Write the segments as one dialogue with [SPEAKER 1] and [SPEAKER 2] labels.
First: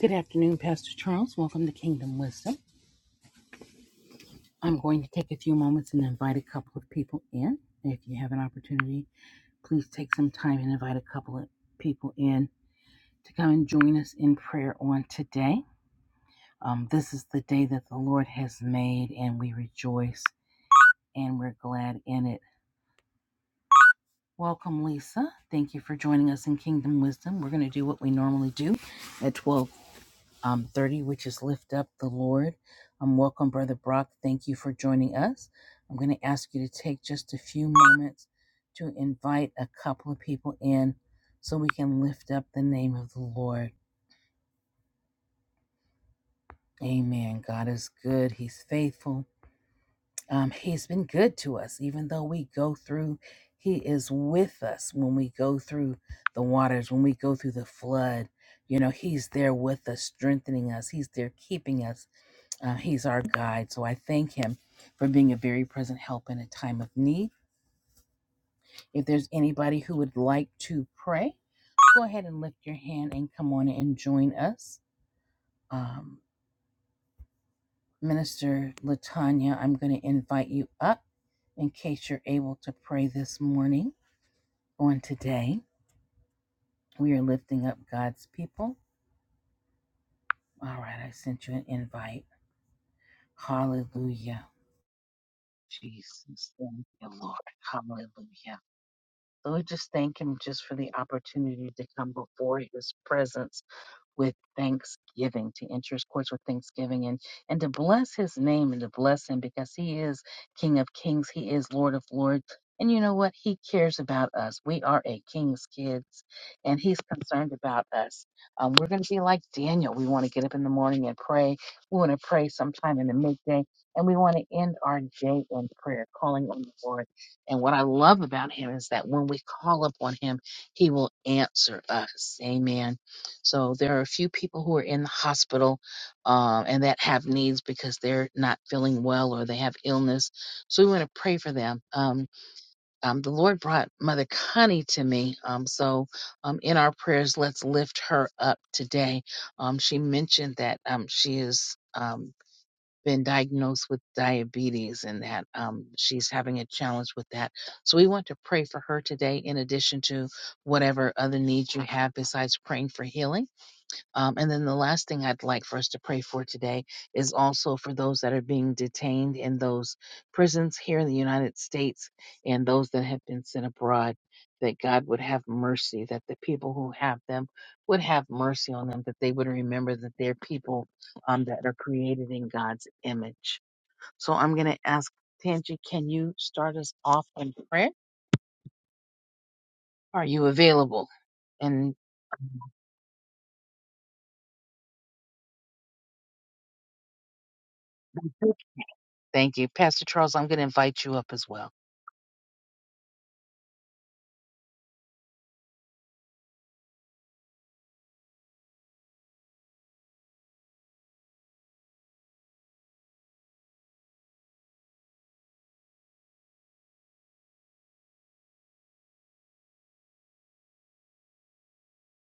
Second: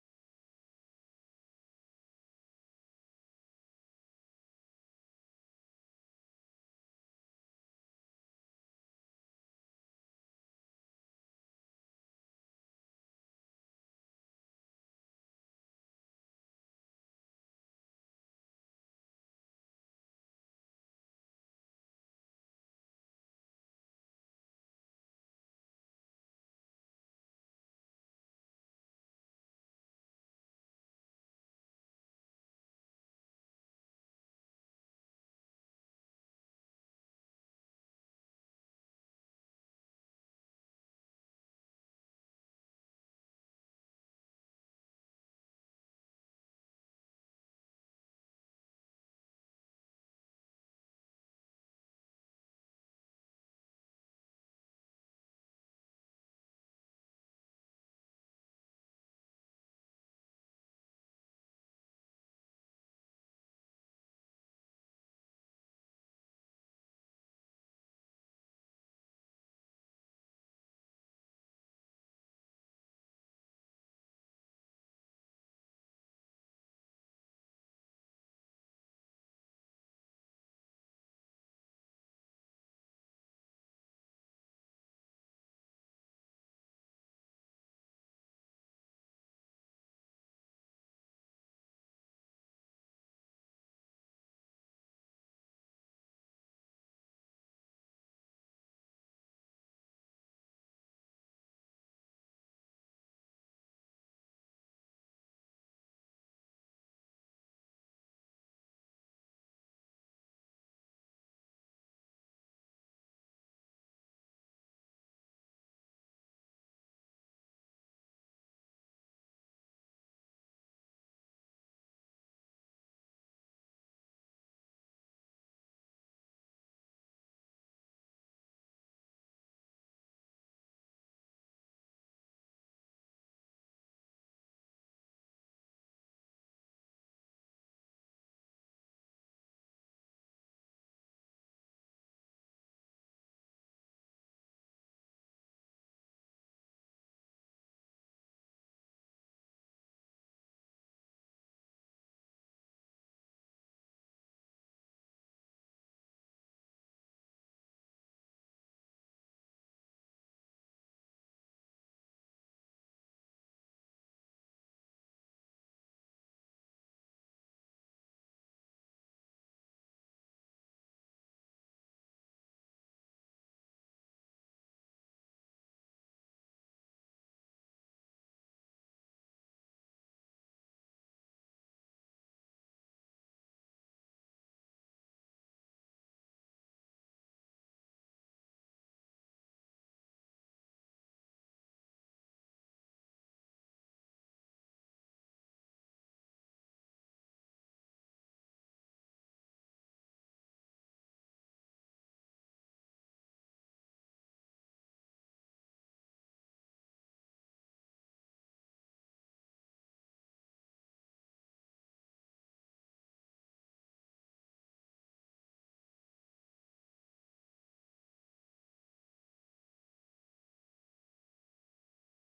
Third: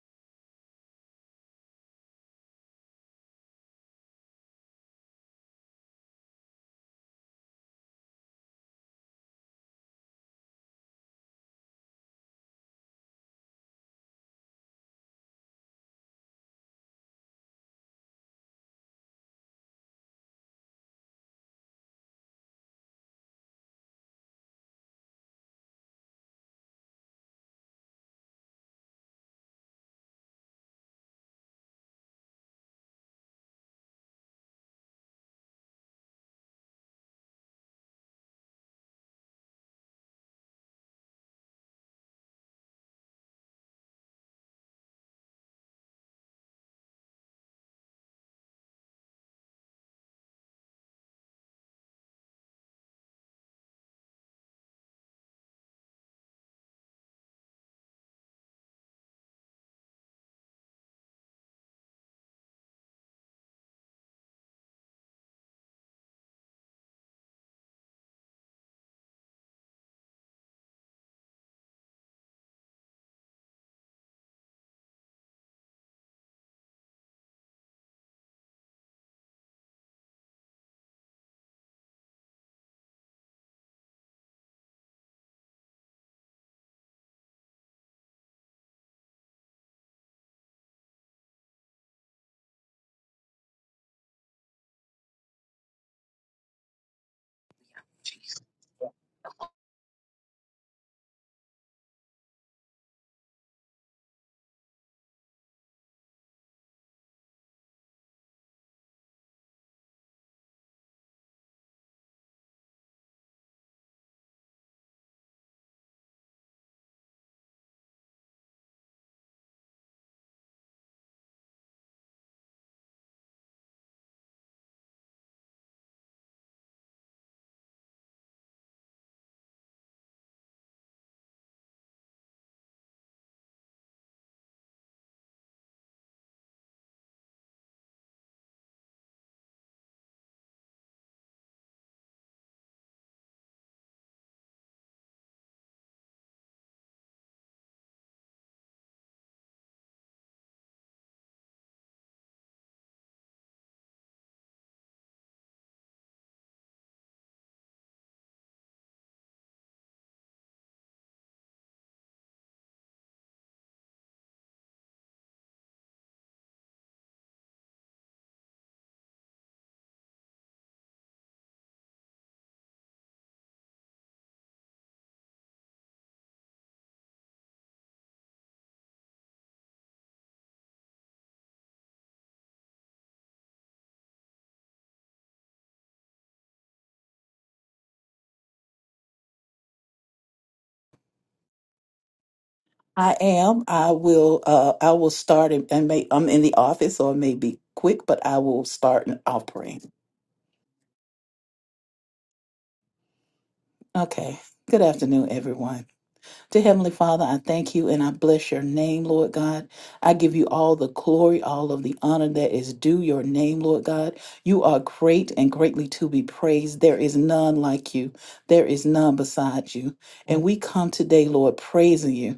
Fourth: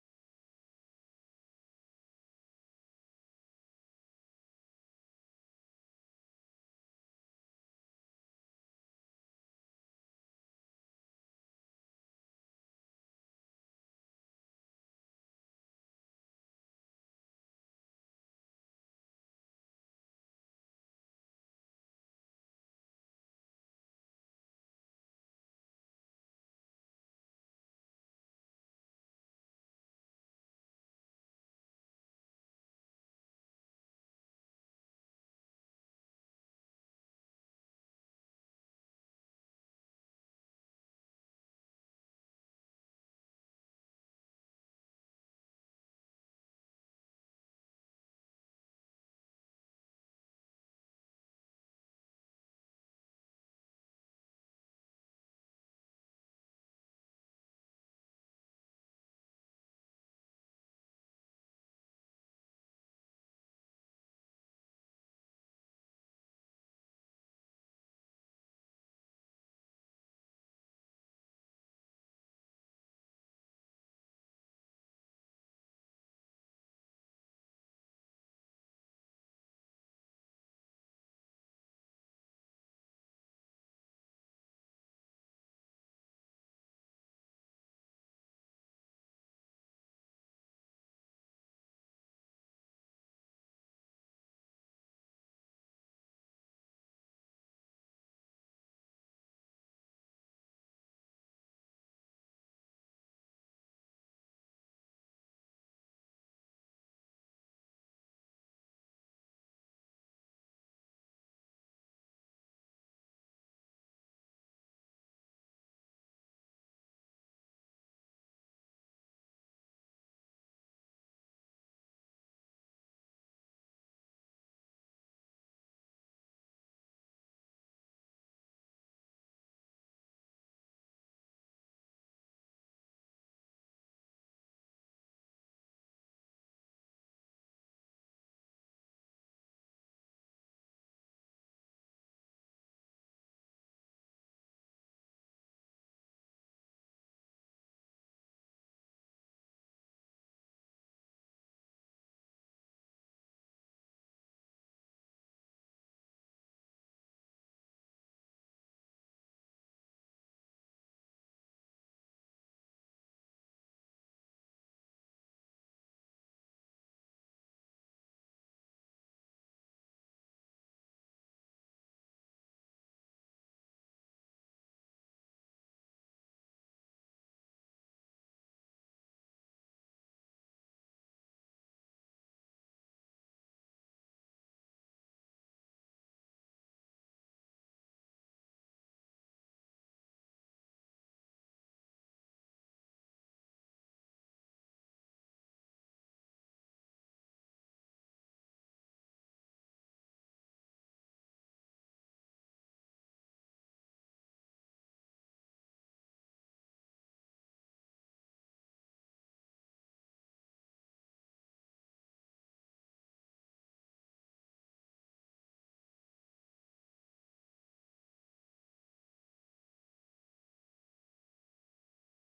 [SPEAKER 1] Good afternoon, Pastor Charles. Welcome to Kingdom Wisdom. I'm going to take a few moments and invite a couple of people in. If you have an opportunity, please take some time and invite a couple of people in to come and join us in prayer on today. Um, this is the day that the Lord has made, and we rejoice and we're glad in it. Welcome, Lisa. Thank you for joining us in Kingdom Wisdom. We're going to do what we normally do at twelve. um, 30, which is Lift Up the Lord. Um, welcome, Brother Brock. Thank you for joining us. I'm going to ask you to take just a few moments to invite a couple of people in so we can lift up the name of the Lord. Amen. God is good, He's faithful. Um, he's been good to us, even though we go through, He is with us when we go through the waters, when we go through the flood. You know, He's there with us, strengthening us, He's there keeping us. Uh, he's our guide. So I thank him for being a very present help in a time of need. If there's anybody who would like to pray, go ahead and lift your hand and come on and join us. Um, Minister Latanya, I'm going to invite you up in case you're able to pray this morning on today. We are lifting up God's people. All right, I sent you an invite. Hallelujah. Jesus, thank you, Lord. Hallelujah. So we just thank him just for the opportunity to come before his presence with thanksgiving, to enter his courts with thanksgiving and, and to bless his name and to bless him because he is King of kings. He is Lord of lords. And you know what? He cares about us. We are a king's kids and he's concerned about us. Um, we're going to be like Daniel. We want to get up in the morning and pray. We want to pray sometime in the midday and we want to end our day in prayer, calling on the Lord. And what I love about him is that when we call upon him, he will answer us. Amen. So there are a few people who are in the hospital um, and that have needs because they're not feeling well or they have illness. So we want to pray for them. Um, um, the Lord brought Mother Connie to me. Um, so um, in our prayers, let's lift her up today. Um, she mentioned that um, she has um, been diagnosed with diabetes and that um, she's having a challenge with that. So we want to pray for her today, in addition to whatever other needs you have besides praying for healing um, and then the last thing I'd like for us to pray for today is also for those that are being detained in those prisons here in the United States and those that have been sent abroad, that God would have mercy, that the people who have them would have mercy on them, that they would remember that they're people um, that are created in God's image. So I'm going to ask Tanji, can you start us off in prayer? Are you available? And
[SPEAKER 2] I am. I will. Uh, I will start and, and may. I'm in the office, so it may be quick, but I will start and I'll
[SPEAKER 1] thank you.
[SPEAKER 2] pray.
[SPEAKER 1] Pastor Charles, I'm going to invite you up as well.
[SPEAKER 2] Okay. Good afternoon, everyone. Dear Heavenly Father, I thank you and I bless your name, Lord God. I give you all the glory, all of the honor that is due your name, Lord God. You are great and greatly to be praised. There is none like you, there is none beside you. And we come today, Lord, praising you.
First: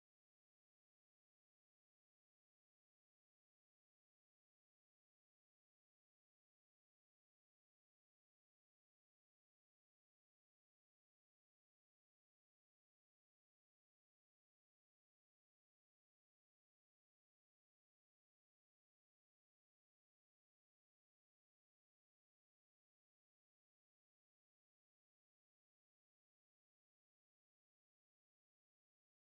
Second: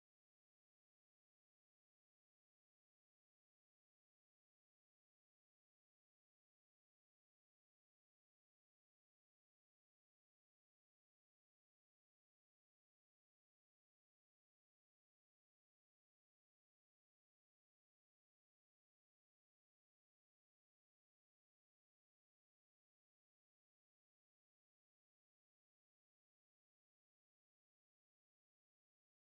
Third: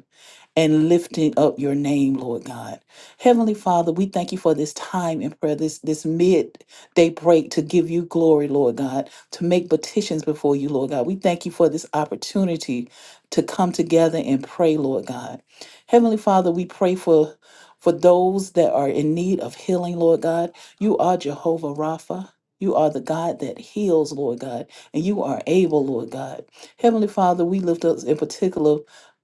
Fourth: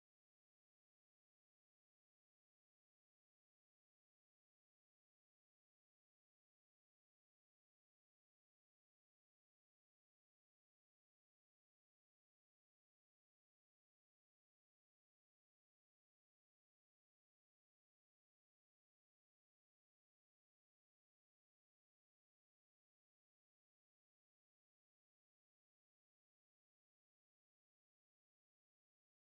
[SPEAKER 2] and lifting up your name, Lord God. Heavenly Father, we thank you for this time in prayer, this, this midday break to give you glory, Lord God, to make petitions before you, Lord God. We thank you for this opportunity to come together and pray, Lord God. Heavenly Father, we pray for for those that are in need of healing, Lord God. You are Jehovah Rapha. You are the God that heals, Lord God, and you are able, Lord God. Heavenly Father, we lift up in particular.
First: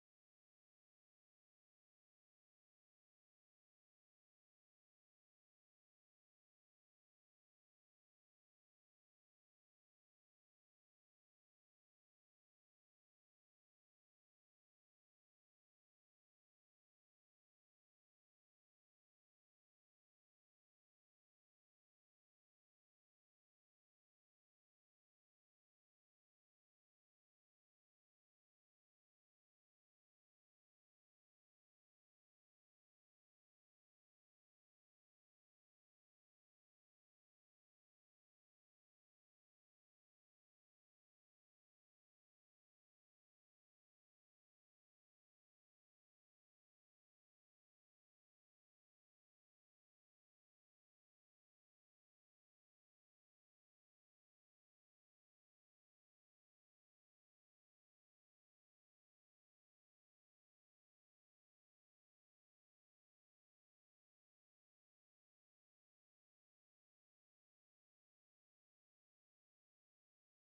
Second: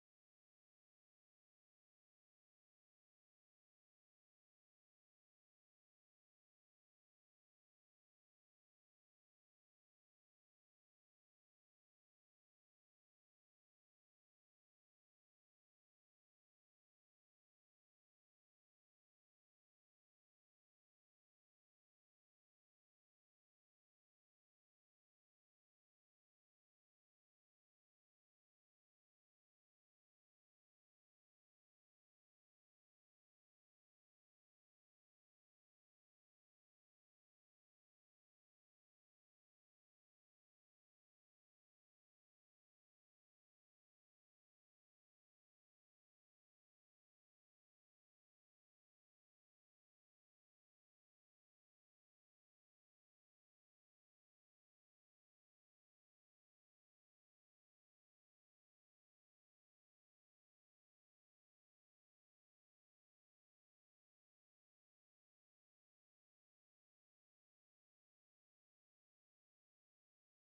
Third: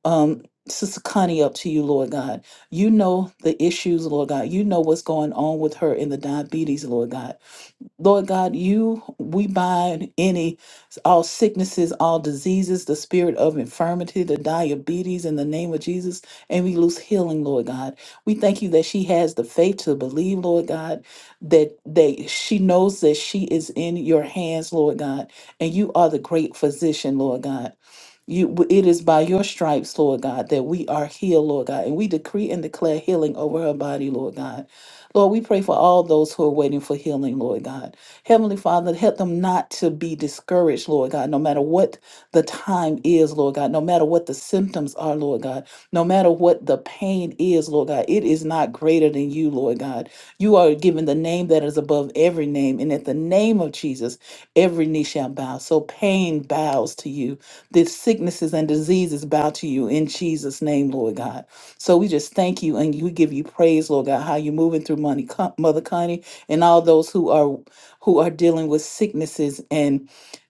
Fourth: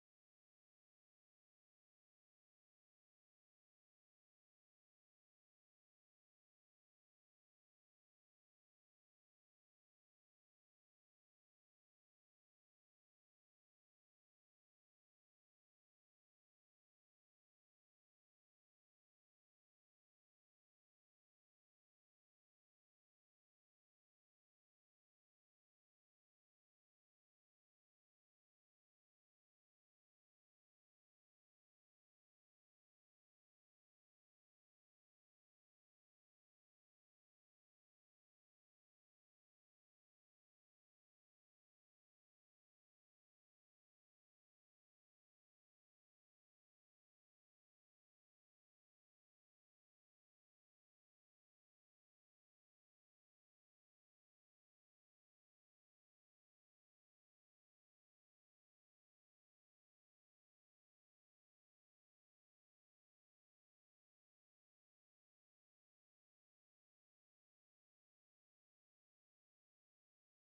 [SPEAKER 2] um, Sister Connie up to you, Lord God. You know the issues, Lord God. You know what's going on with her in the diabetes, Lord God. Lord God, you, we bind any, all sicknesses, all diseases, the spirit of infirmity, the diabetes in the name of Jesus, and we lose healing, Lord God. We thank you that she has the faith to believe, Lord God, that, that she knows that she is in your hands, Lord God, and you are the great physician, Lord God. You, w- it is by your stripes, Lord God, that we are healed, Lord God, and we decree and declare healing over her body, Lord God. Lord, we pray for all those who are waiting for healing, Lord God. Heavenly Father, help them not to be discouraged, Lord God, no matter what the time is, Lord God, no matter what the symptoms are, Lord God, no matter what the pain is, Lord God, it is not greater than you, Lord God. You are given the name that is above every name, and at the name of Jesus, every knee shall bow. So pain bows to you that sicknesses and diseases bow to you in Jesus' name, Lord God. So we just thank you and we give you praise, Lord God, how you're moving through money, Mother Connie and all those who are who are dealing with sicknesses and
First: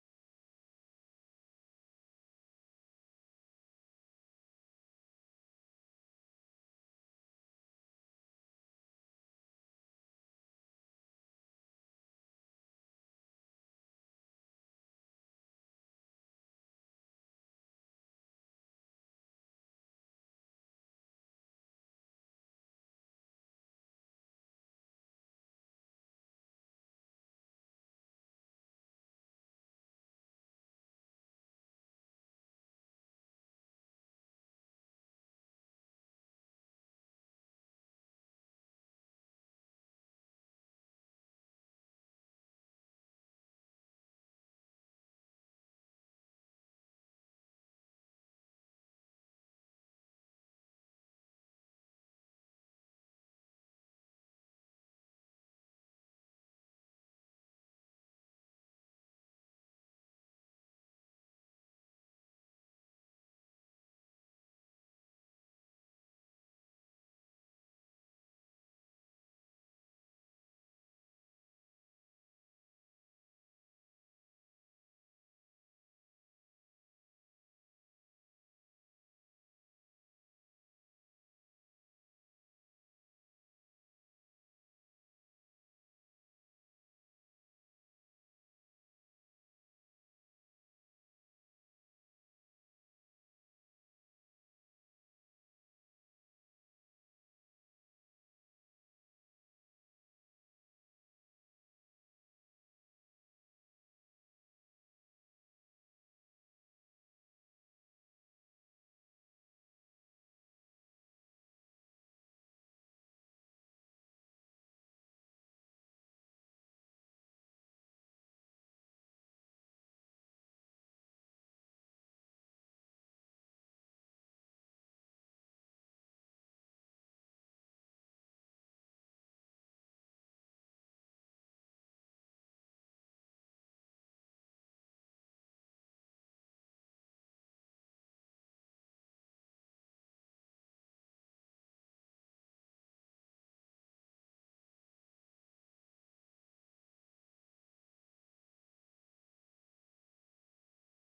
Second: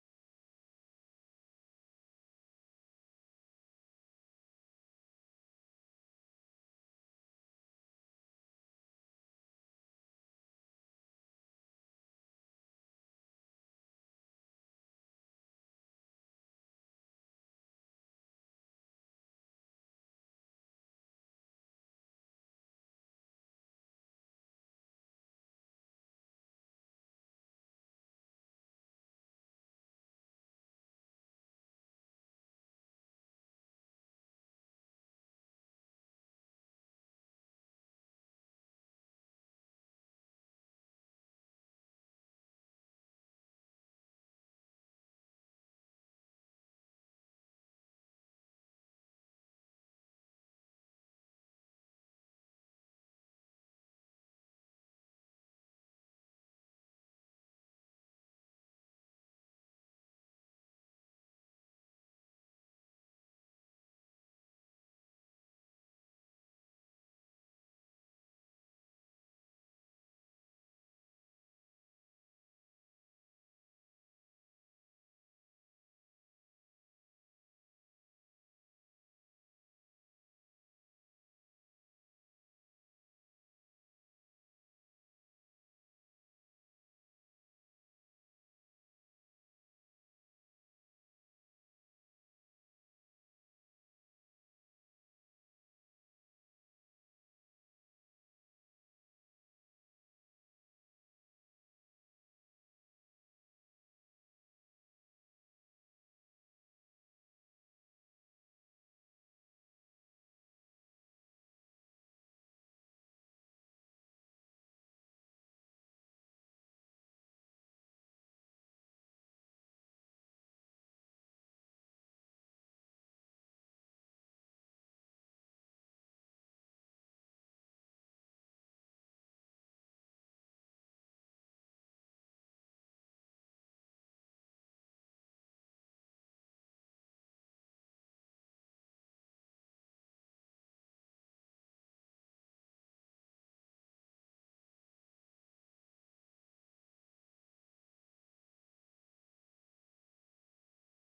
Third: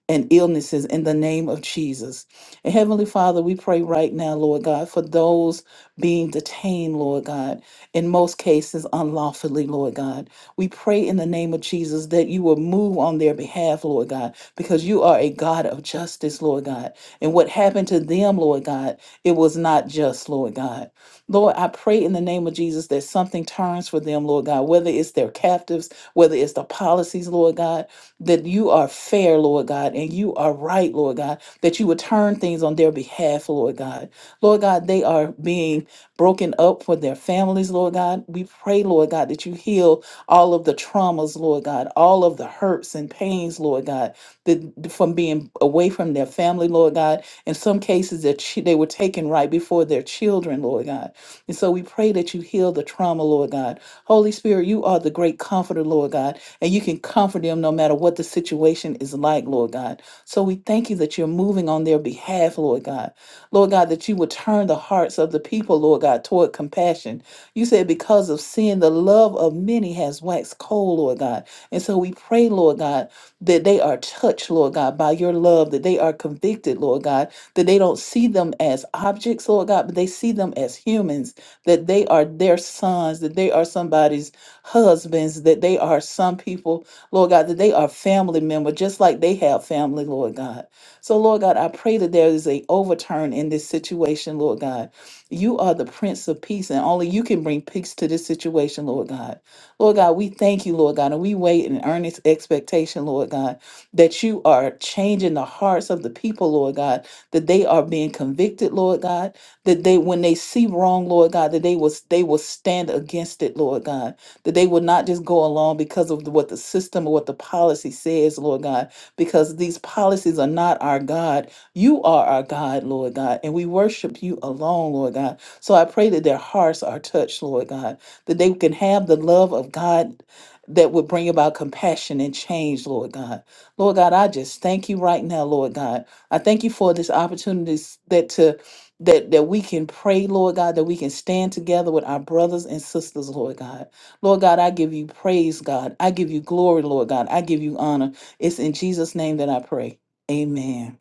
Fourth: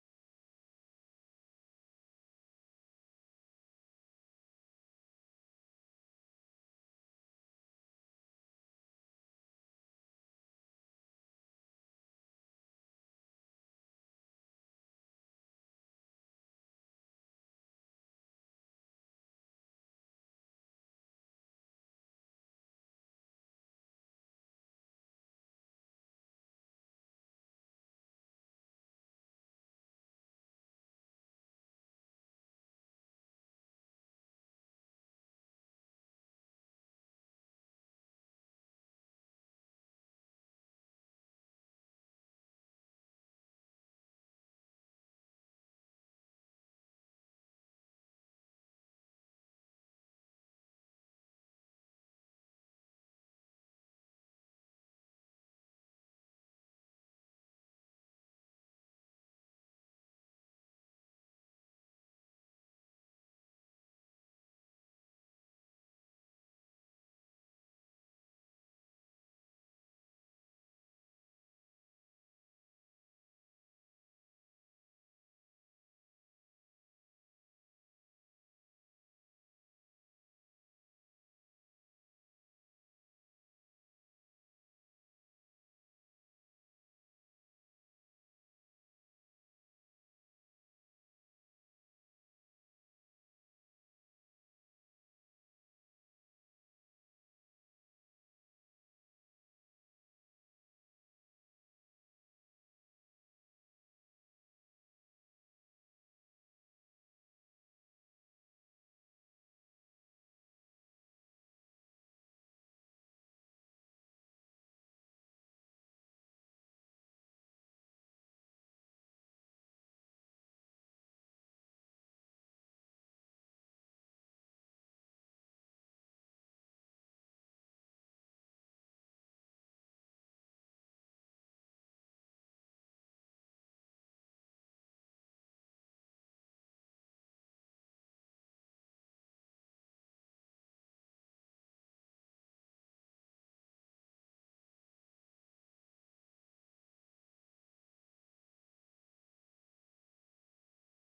[SPEAKER 2] and illnesses in the name of Jesus. And Heavenly Father, we pray right now, Lord God, for those being detained, Lord God, in most cases unlawfully, Lord God. We pray in the name of Jesus that you will move on their behalf, Lord God, because you are a God of justice, Lord God. And what happened to them, Lord God, it was not just, Lord God. Lord, I pray in the name of Jesus that something turns for them, Lord God, whether it's their captives, whether it's the policies, Lord God, that you are fair, Lord God, and you are right, Lord God, that you would turn things on their behalf, Lord God. Lord God, they are being broken up for their families, Lord God. We pray, Lord God, that you heal all of the traumas, Lord God, all of the hurts and pains, Lord God, that from being away from their family, Lord God. In some cases, that chi- they were taken right before their children, Lord God. And so we pray that you heal the trauma, Lord God. Holy Spirit, you are the great comforter, Lord God and you can comfort them no matter what the situation is like, Lord God. So we thank you that you're moving on their behalf, Lord God. Lord God, that you would turn the hearts of the people, Lord God, toward compassion. You said, because of sin, the love of many has waxed cold, Lord God. And so we pray, Lord God, that they are touched, Lord God, by your love, that they are convicted, Lord God, that they don't see them as objects, Lord God, but they see them as humans, that they are their sons, that they are somebody's husbands, that they are some people, Lord God, that they are family member, just like they have family, Lord God. So, Lord God, I pray that there is a overturn in this situation, Lord God. You are the Prince of Peace, and only you can bring peace to this situation, Lord God. Lord God, we thank you, Lord God, and we wait in earnest expectation, Lord God, that you are changing the hearts of the people, Lord God, that they are being convicted, Lord God, that they when they see wrong, Lord God, that they will they will stand against it, Lord God that they will not just go along because of what the system or what the policy says, Lord God, because these policies are not our God. You are our God, Lord God, and we worship you alone, Lord God. So I pray that their hearts are touched, Lord God, that they can have the love of God that would bring about compassion and change, Lord God. Lord God, I just thank you right now, Lord God. I thank you for this opportunity that to that that we can pray, Lord God, that we can stand together with our brothers and sisters, Lord God. Lord God, I give you praise, God. I give you glory, Lord God. I give you honor. It's in Jesus' name that I pray. Amen.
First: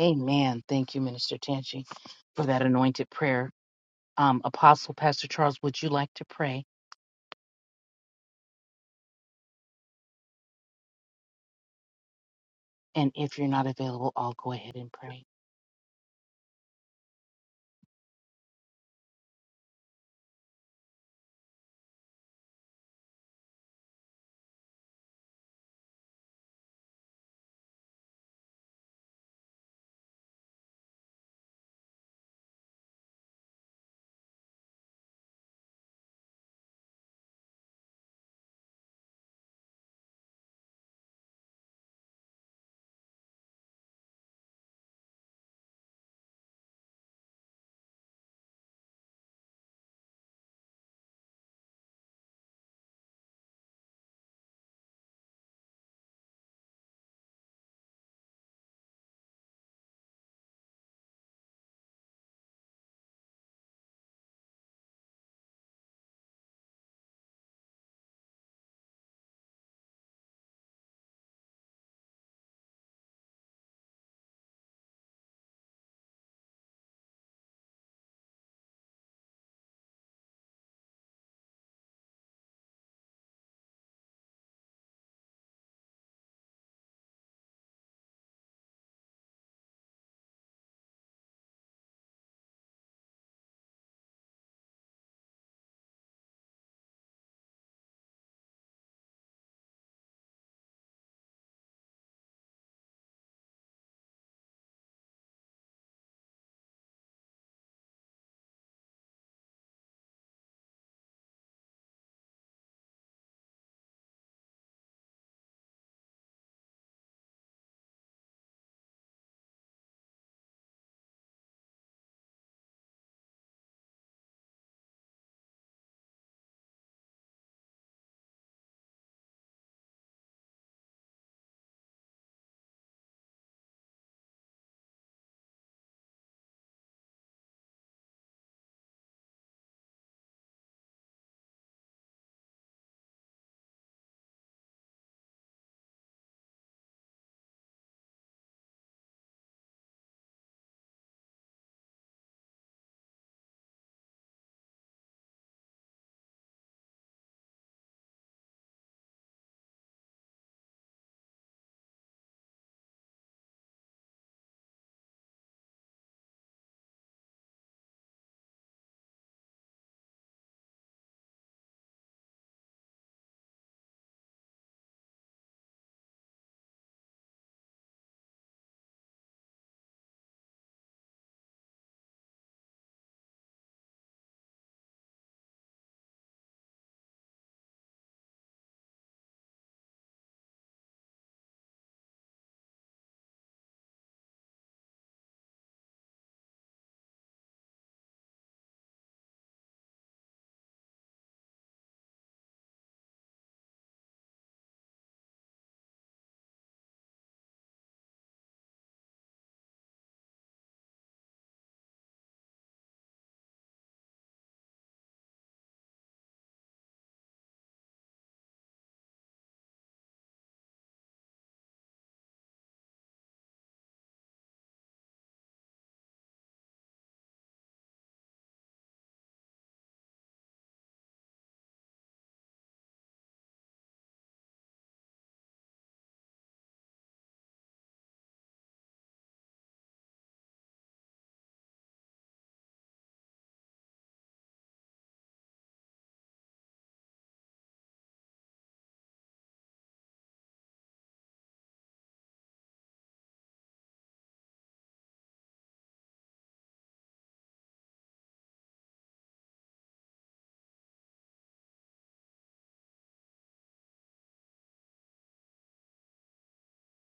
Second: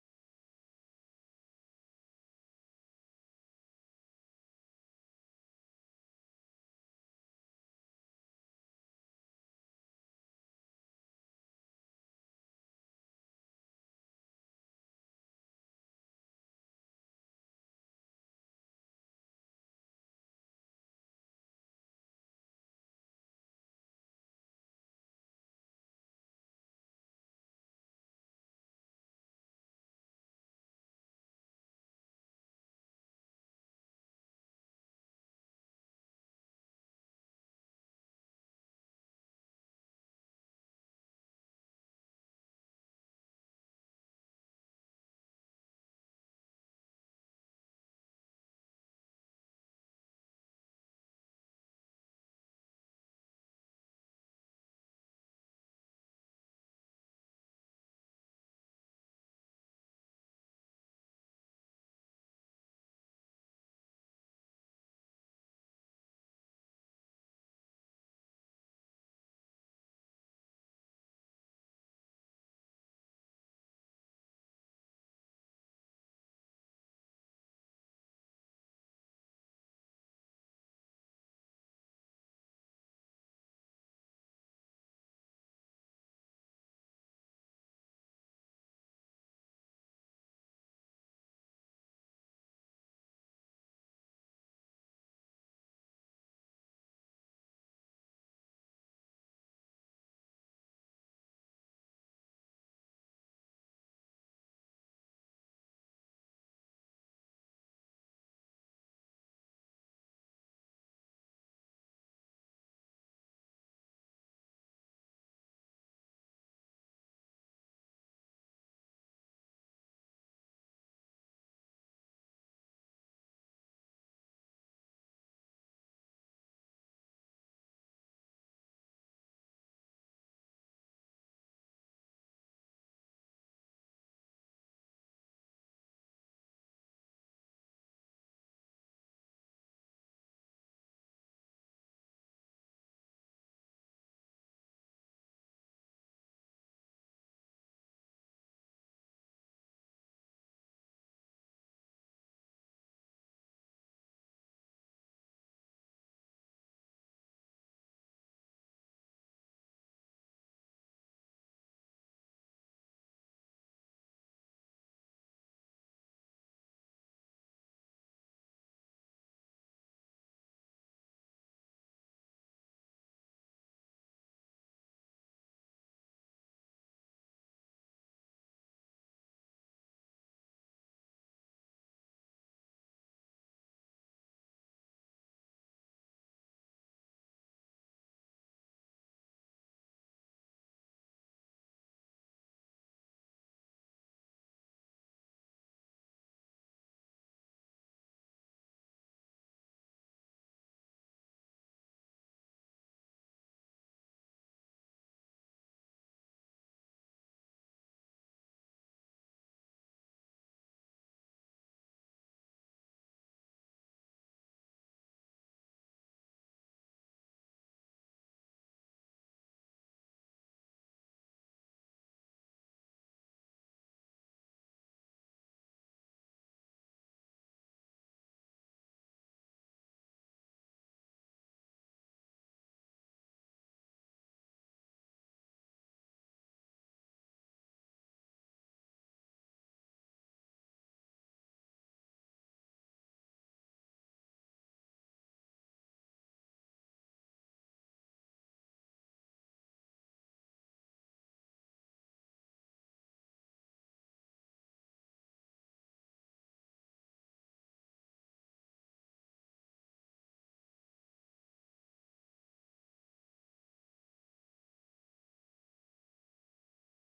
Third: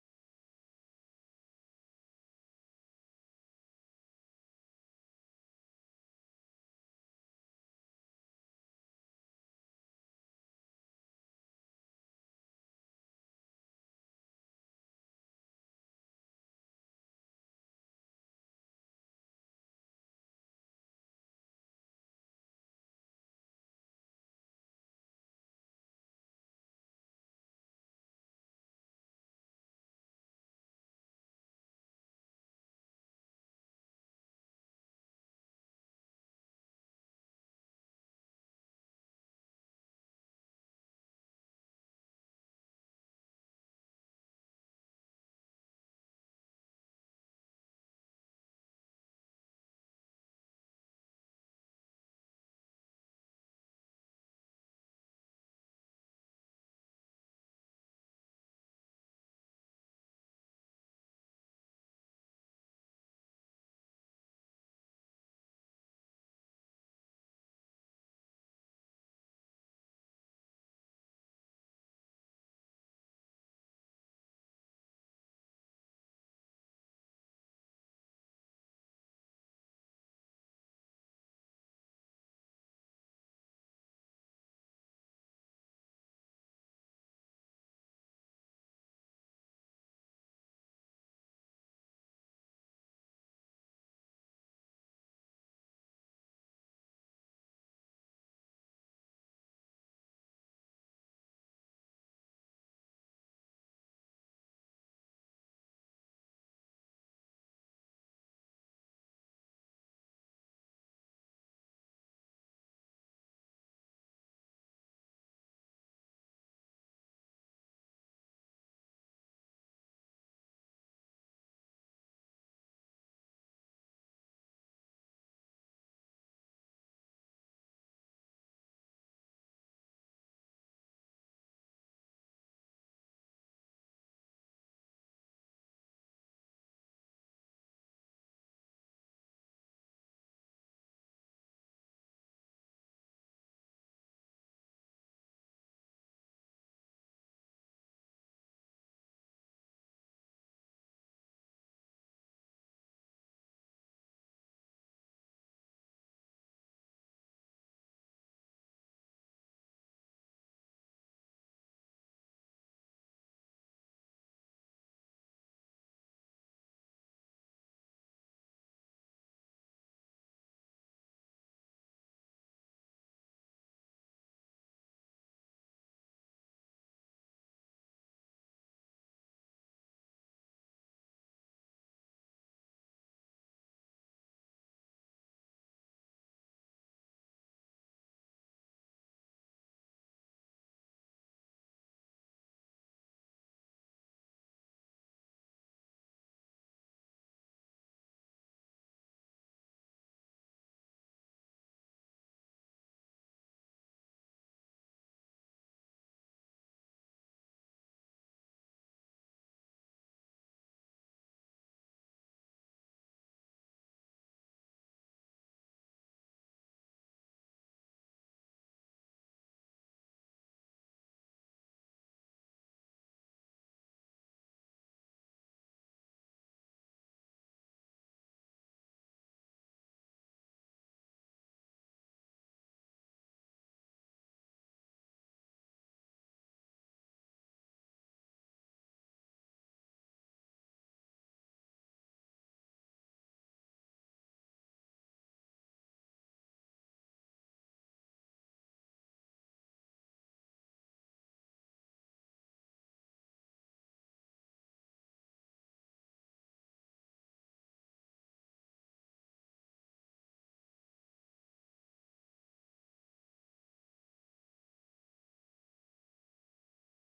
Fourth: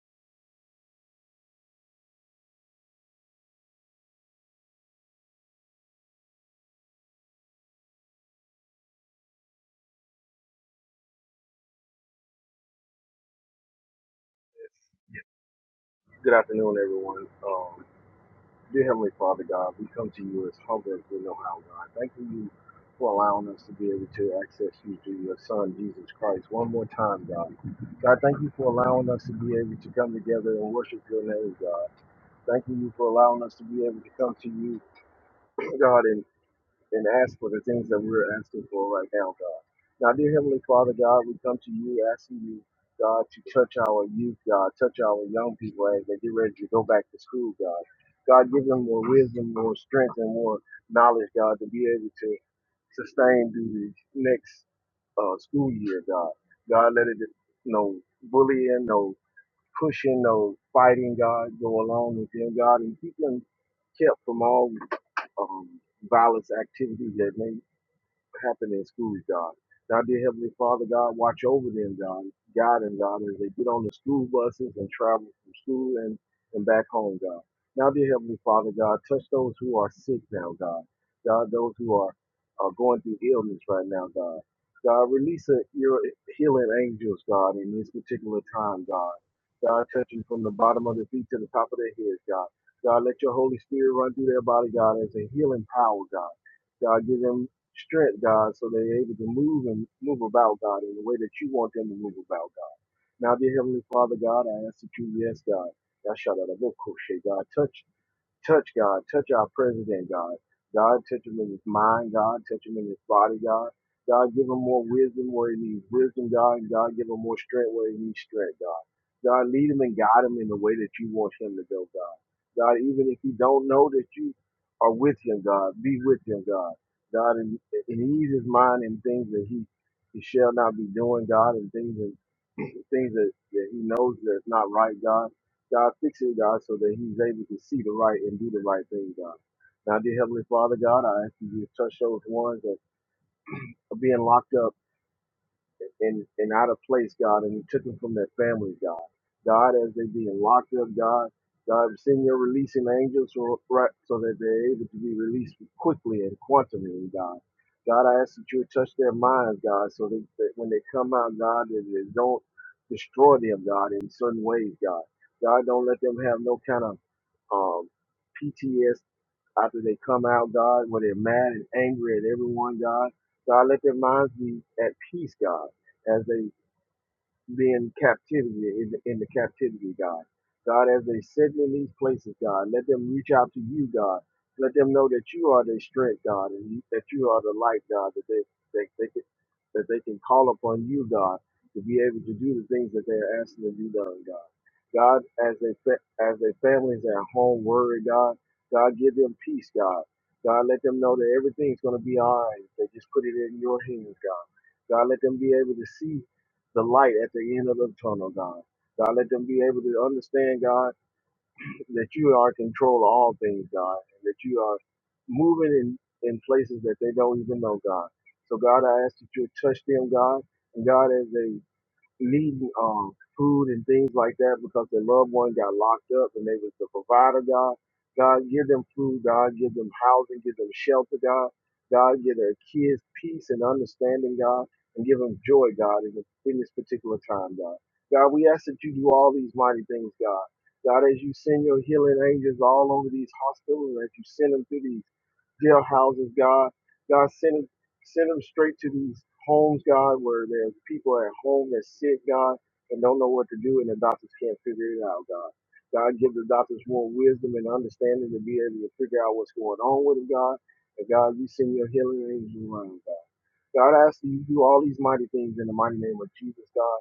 [SPEAKER 1] Amen. Thank you, Minister Tanchi, for that anointed prayer. Um, Apostle Pastor Charles, would you like to pray? And if you're not available, I'll go ahead and pray.
[SPEAKER 3] Good afternoon, everyone. Um, dear Heavenly Father God, we come to you as humble as we know how, God. Thanking you for allowing us to be able to access you through your Son, Jesus Christ, one more time, God. God, thank you for allowing us to be able to come together and worship your name, God. Thanking you for allowing us to be able to come to you, God, And and ask for the things that we're asking for right now, God. Now, dear Heavenly Father, God, we come to you asking you, God, to touch our youth, God, touch our young people as they get ready to go back to school, God. God, give them more wisdom, more strength, and more knowledge, God, to be able to sustain through the next uh, school year, God. God, let it, no bullying, no pushing or fighting God, go along with them, God, and keep them kept from all um, violence activities that may happen in schools, God. Now, dear Heavenly Father, God, watch over them, God. Guide them, God, as they get on the school buses and travel from school and, and back home, God. Now, dear Heavenly Father, God, touch those who are sick now, God. God, those who are, are going through illness right now, God. God, release a, your healing angels, God, in this particular time, God. God, touching from the bottom of their feet to the top of their heads, God. God, let your Holy Spirit run through their body, God, as a healing power, God. God, give them strength, God, so they're able to move and move about, God, in the way that you want them to move about, God. Now, dear Heavenly Father, God, I ask that you, yes, God, Yashadadabokoshe, God, touch. Touch God. Touch our president, God. God, touch him in his mind, God. Touch him in his body, God. God, give him more wisdom where he needs wisdom, God. And God, give him more strength where he needs strength, God. God, lead him and guide him in the way that you want him to go, God. God, even if you don't know that you are with him, God, be with him, God. God, and, and ease his mind in things that he, he shall not be doing, God, and things that things that, that he knows that's not right, God. God, fix it, God, so that he's able to see the right and do the right thing, God. Now, dear Heavenly Father, God, I ask you to touch those ones that are being locked up and, and out of place, God, and you took them from their families, God. God, as they being locked up, God, God, send your releasing angels so, right, so that they're able to be released quickly and quantumly, God. God, I ask that you would touch their minds, God, so that, that when they come out, God, that they don't destroy them, God, in certain ways, God. God, don't let them have no kind of um, PTS after they come out, God, where they're mad and angry at everyone, God. God, let their minds be at peace, God, as they being captivity in the, in the captivity, God. God, as they sit in these places, God, let them reach out to you, God. Let them know that you are their strength, God, and you, that you are the light, God, that they, they, they can, that they can call upon you, God, to be able to do the things that they are asking to be done, God. God, as they fa- as their families are at home worried, God, God, give them peace, God. God, let them know that everything's going to be all right. They just put it in your hands, God. God, let them be able to see the light at the end of the tunnel, God. God, let them be able to understand, God, that you are in control of all things, God, and that you are moving in, in places that they don't even know, God. So, God, I ask that you touch them, God. And God, as they needing um food and things like that because their loved one got locked up and they was the provider God. God give them food, God give them housing, give them shelter, God. God give their kids peace and understanding, God, and give them joy, God, in this, in this particular time, God. God, we ask that you do all these mighty things, God. God, as you send your healing angels all over these hospitals, as you send them through these jail houses, God. God, send Send them straight to these homes, God, where there's people at home that's sick, God, and don't know what to do, and the doctors can't figure it out, God. God, give the doctors more wisdom and understanding to be able to figure out what's going on with them, God. And God, you send your healing angels around, God. God, I ask that you do all these mighty things in the mighty name of Jesus, God.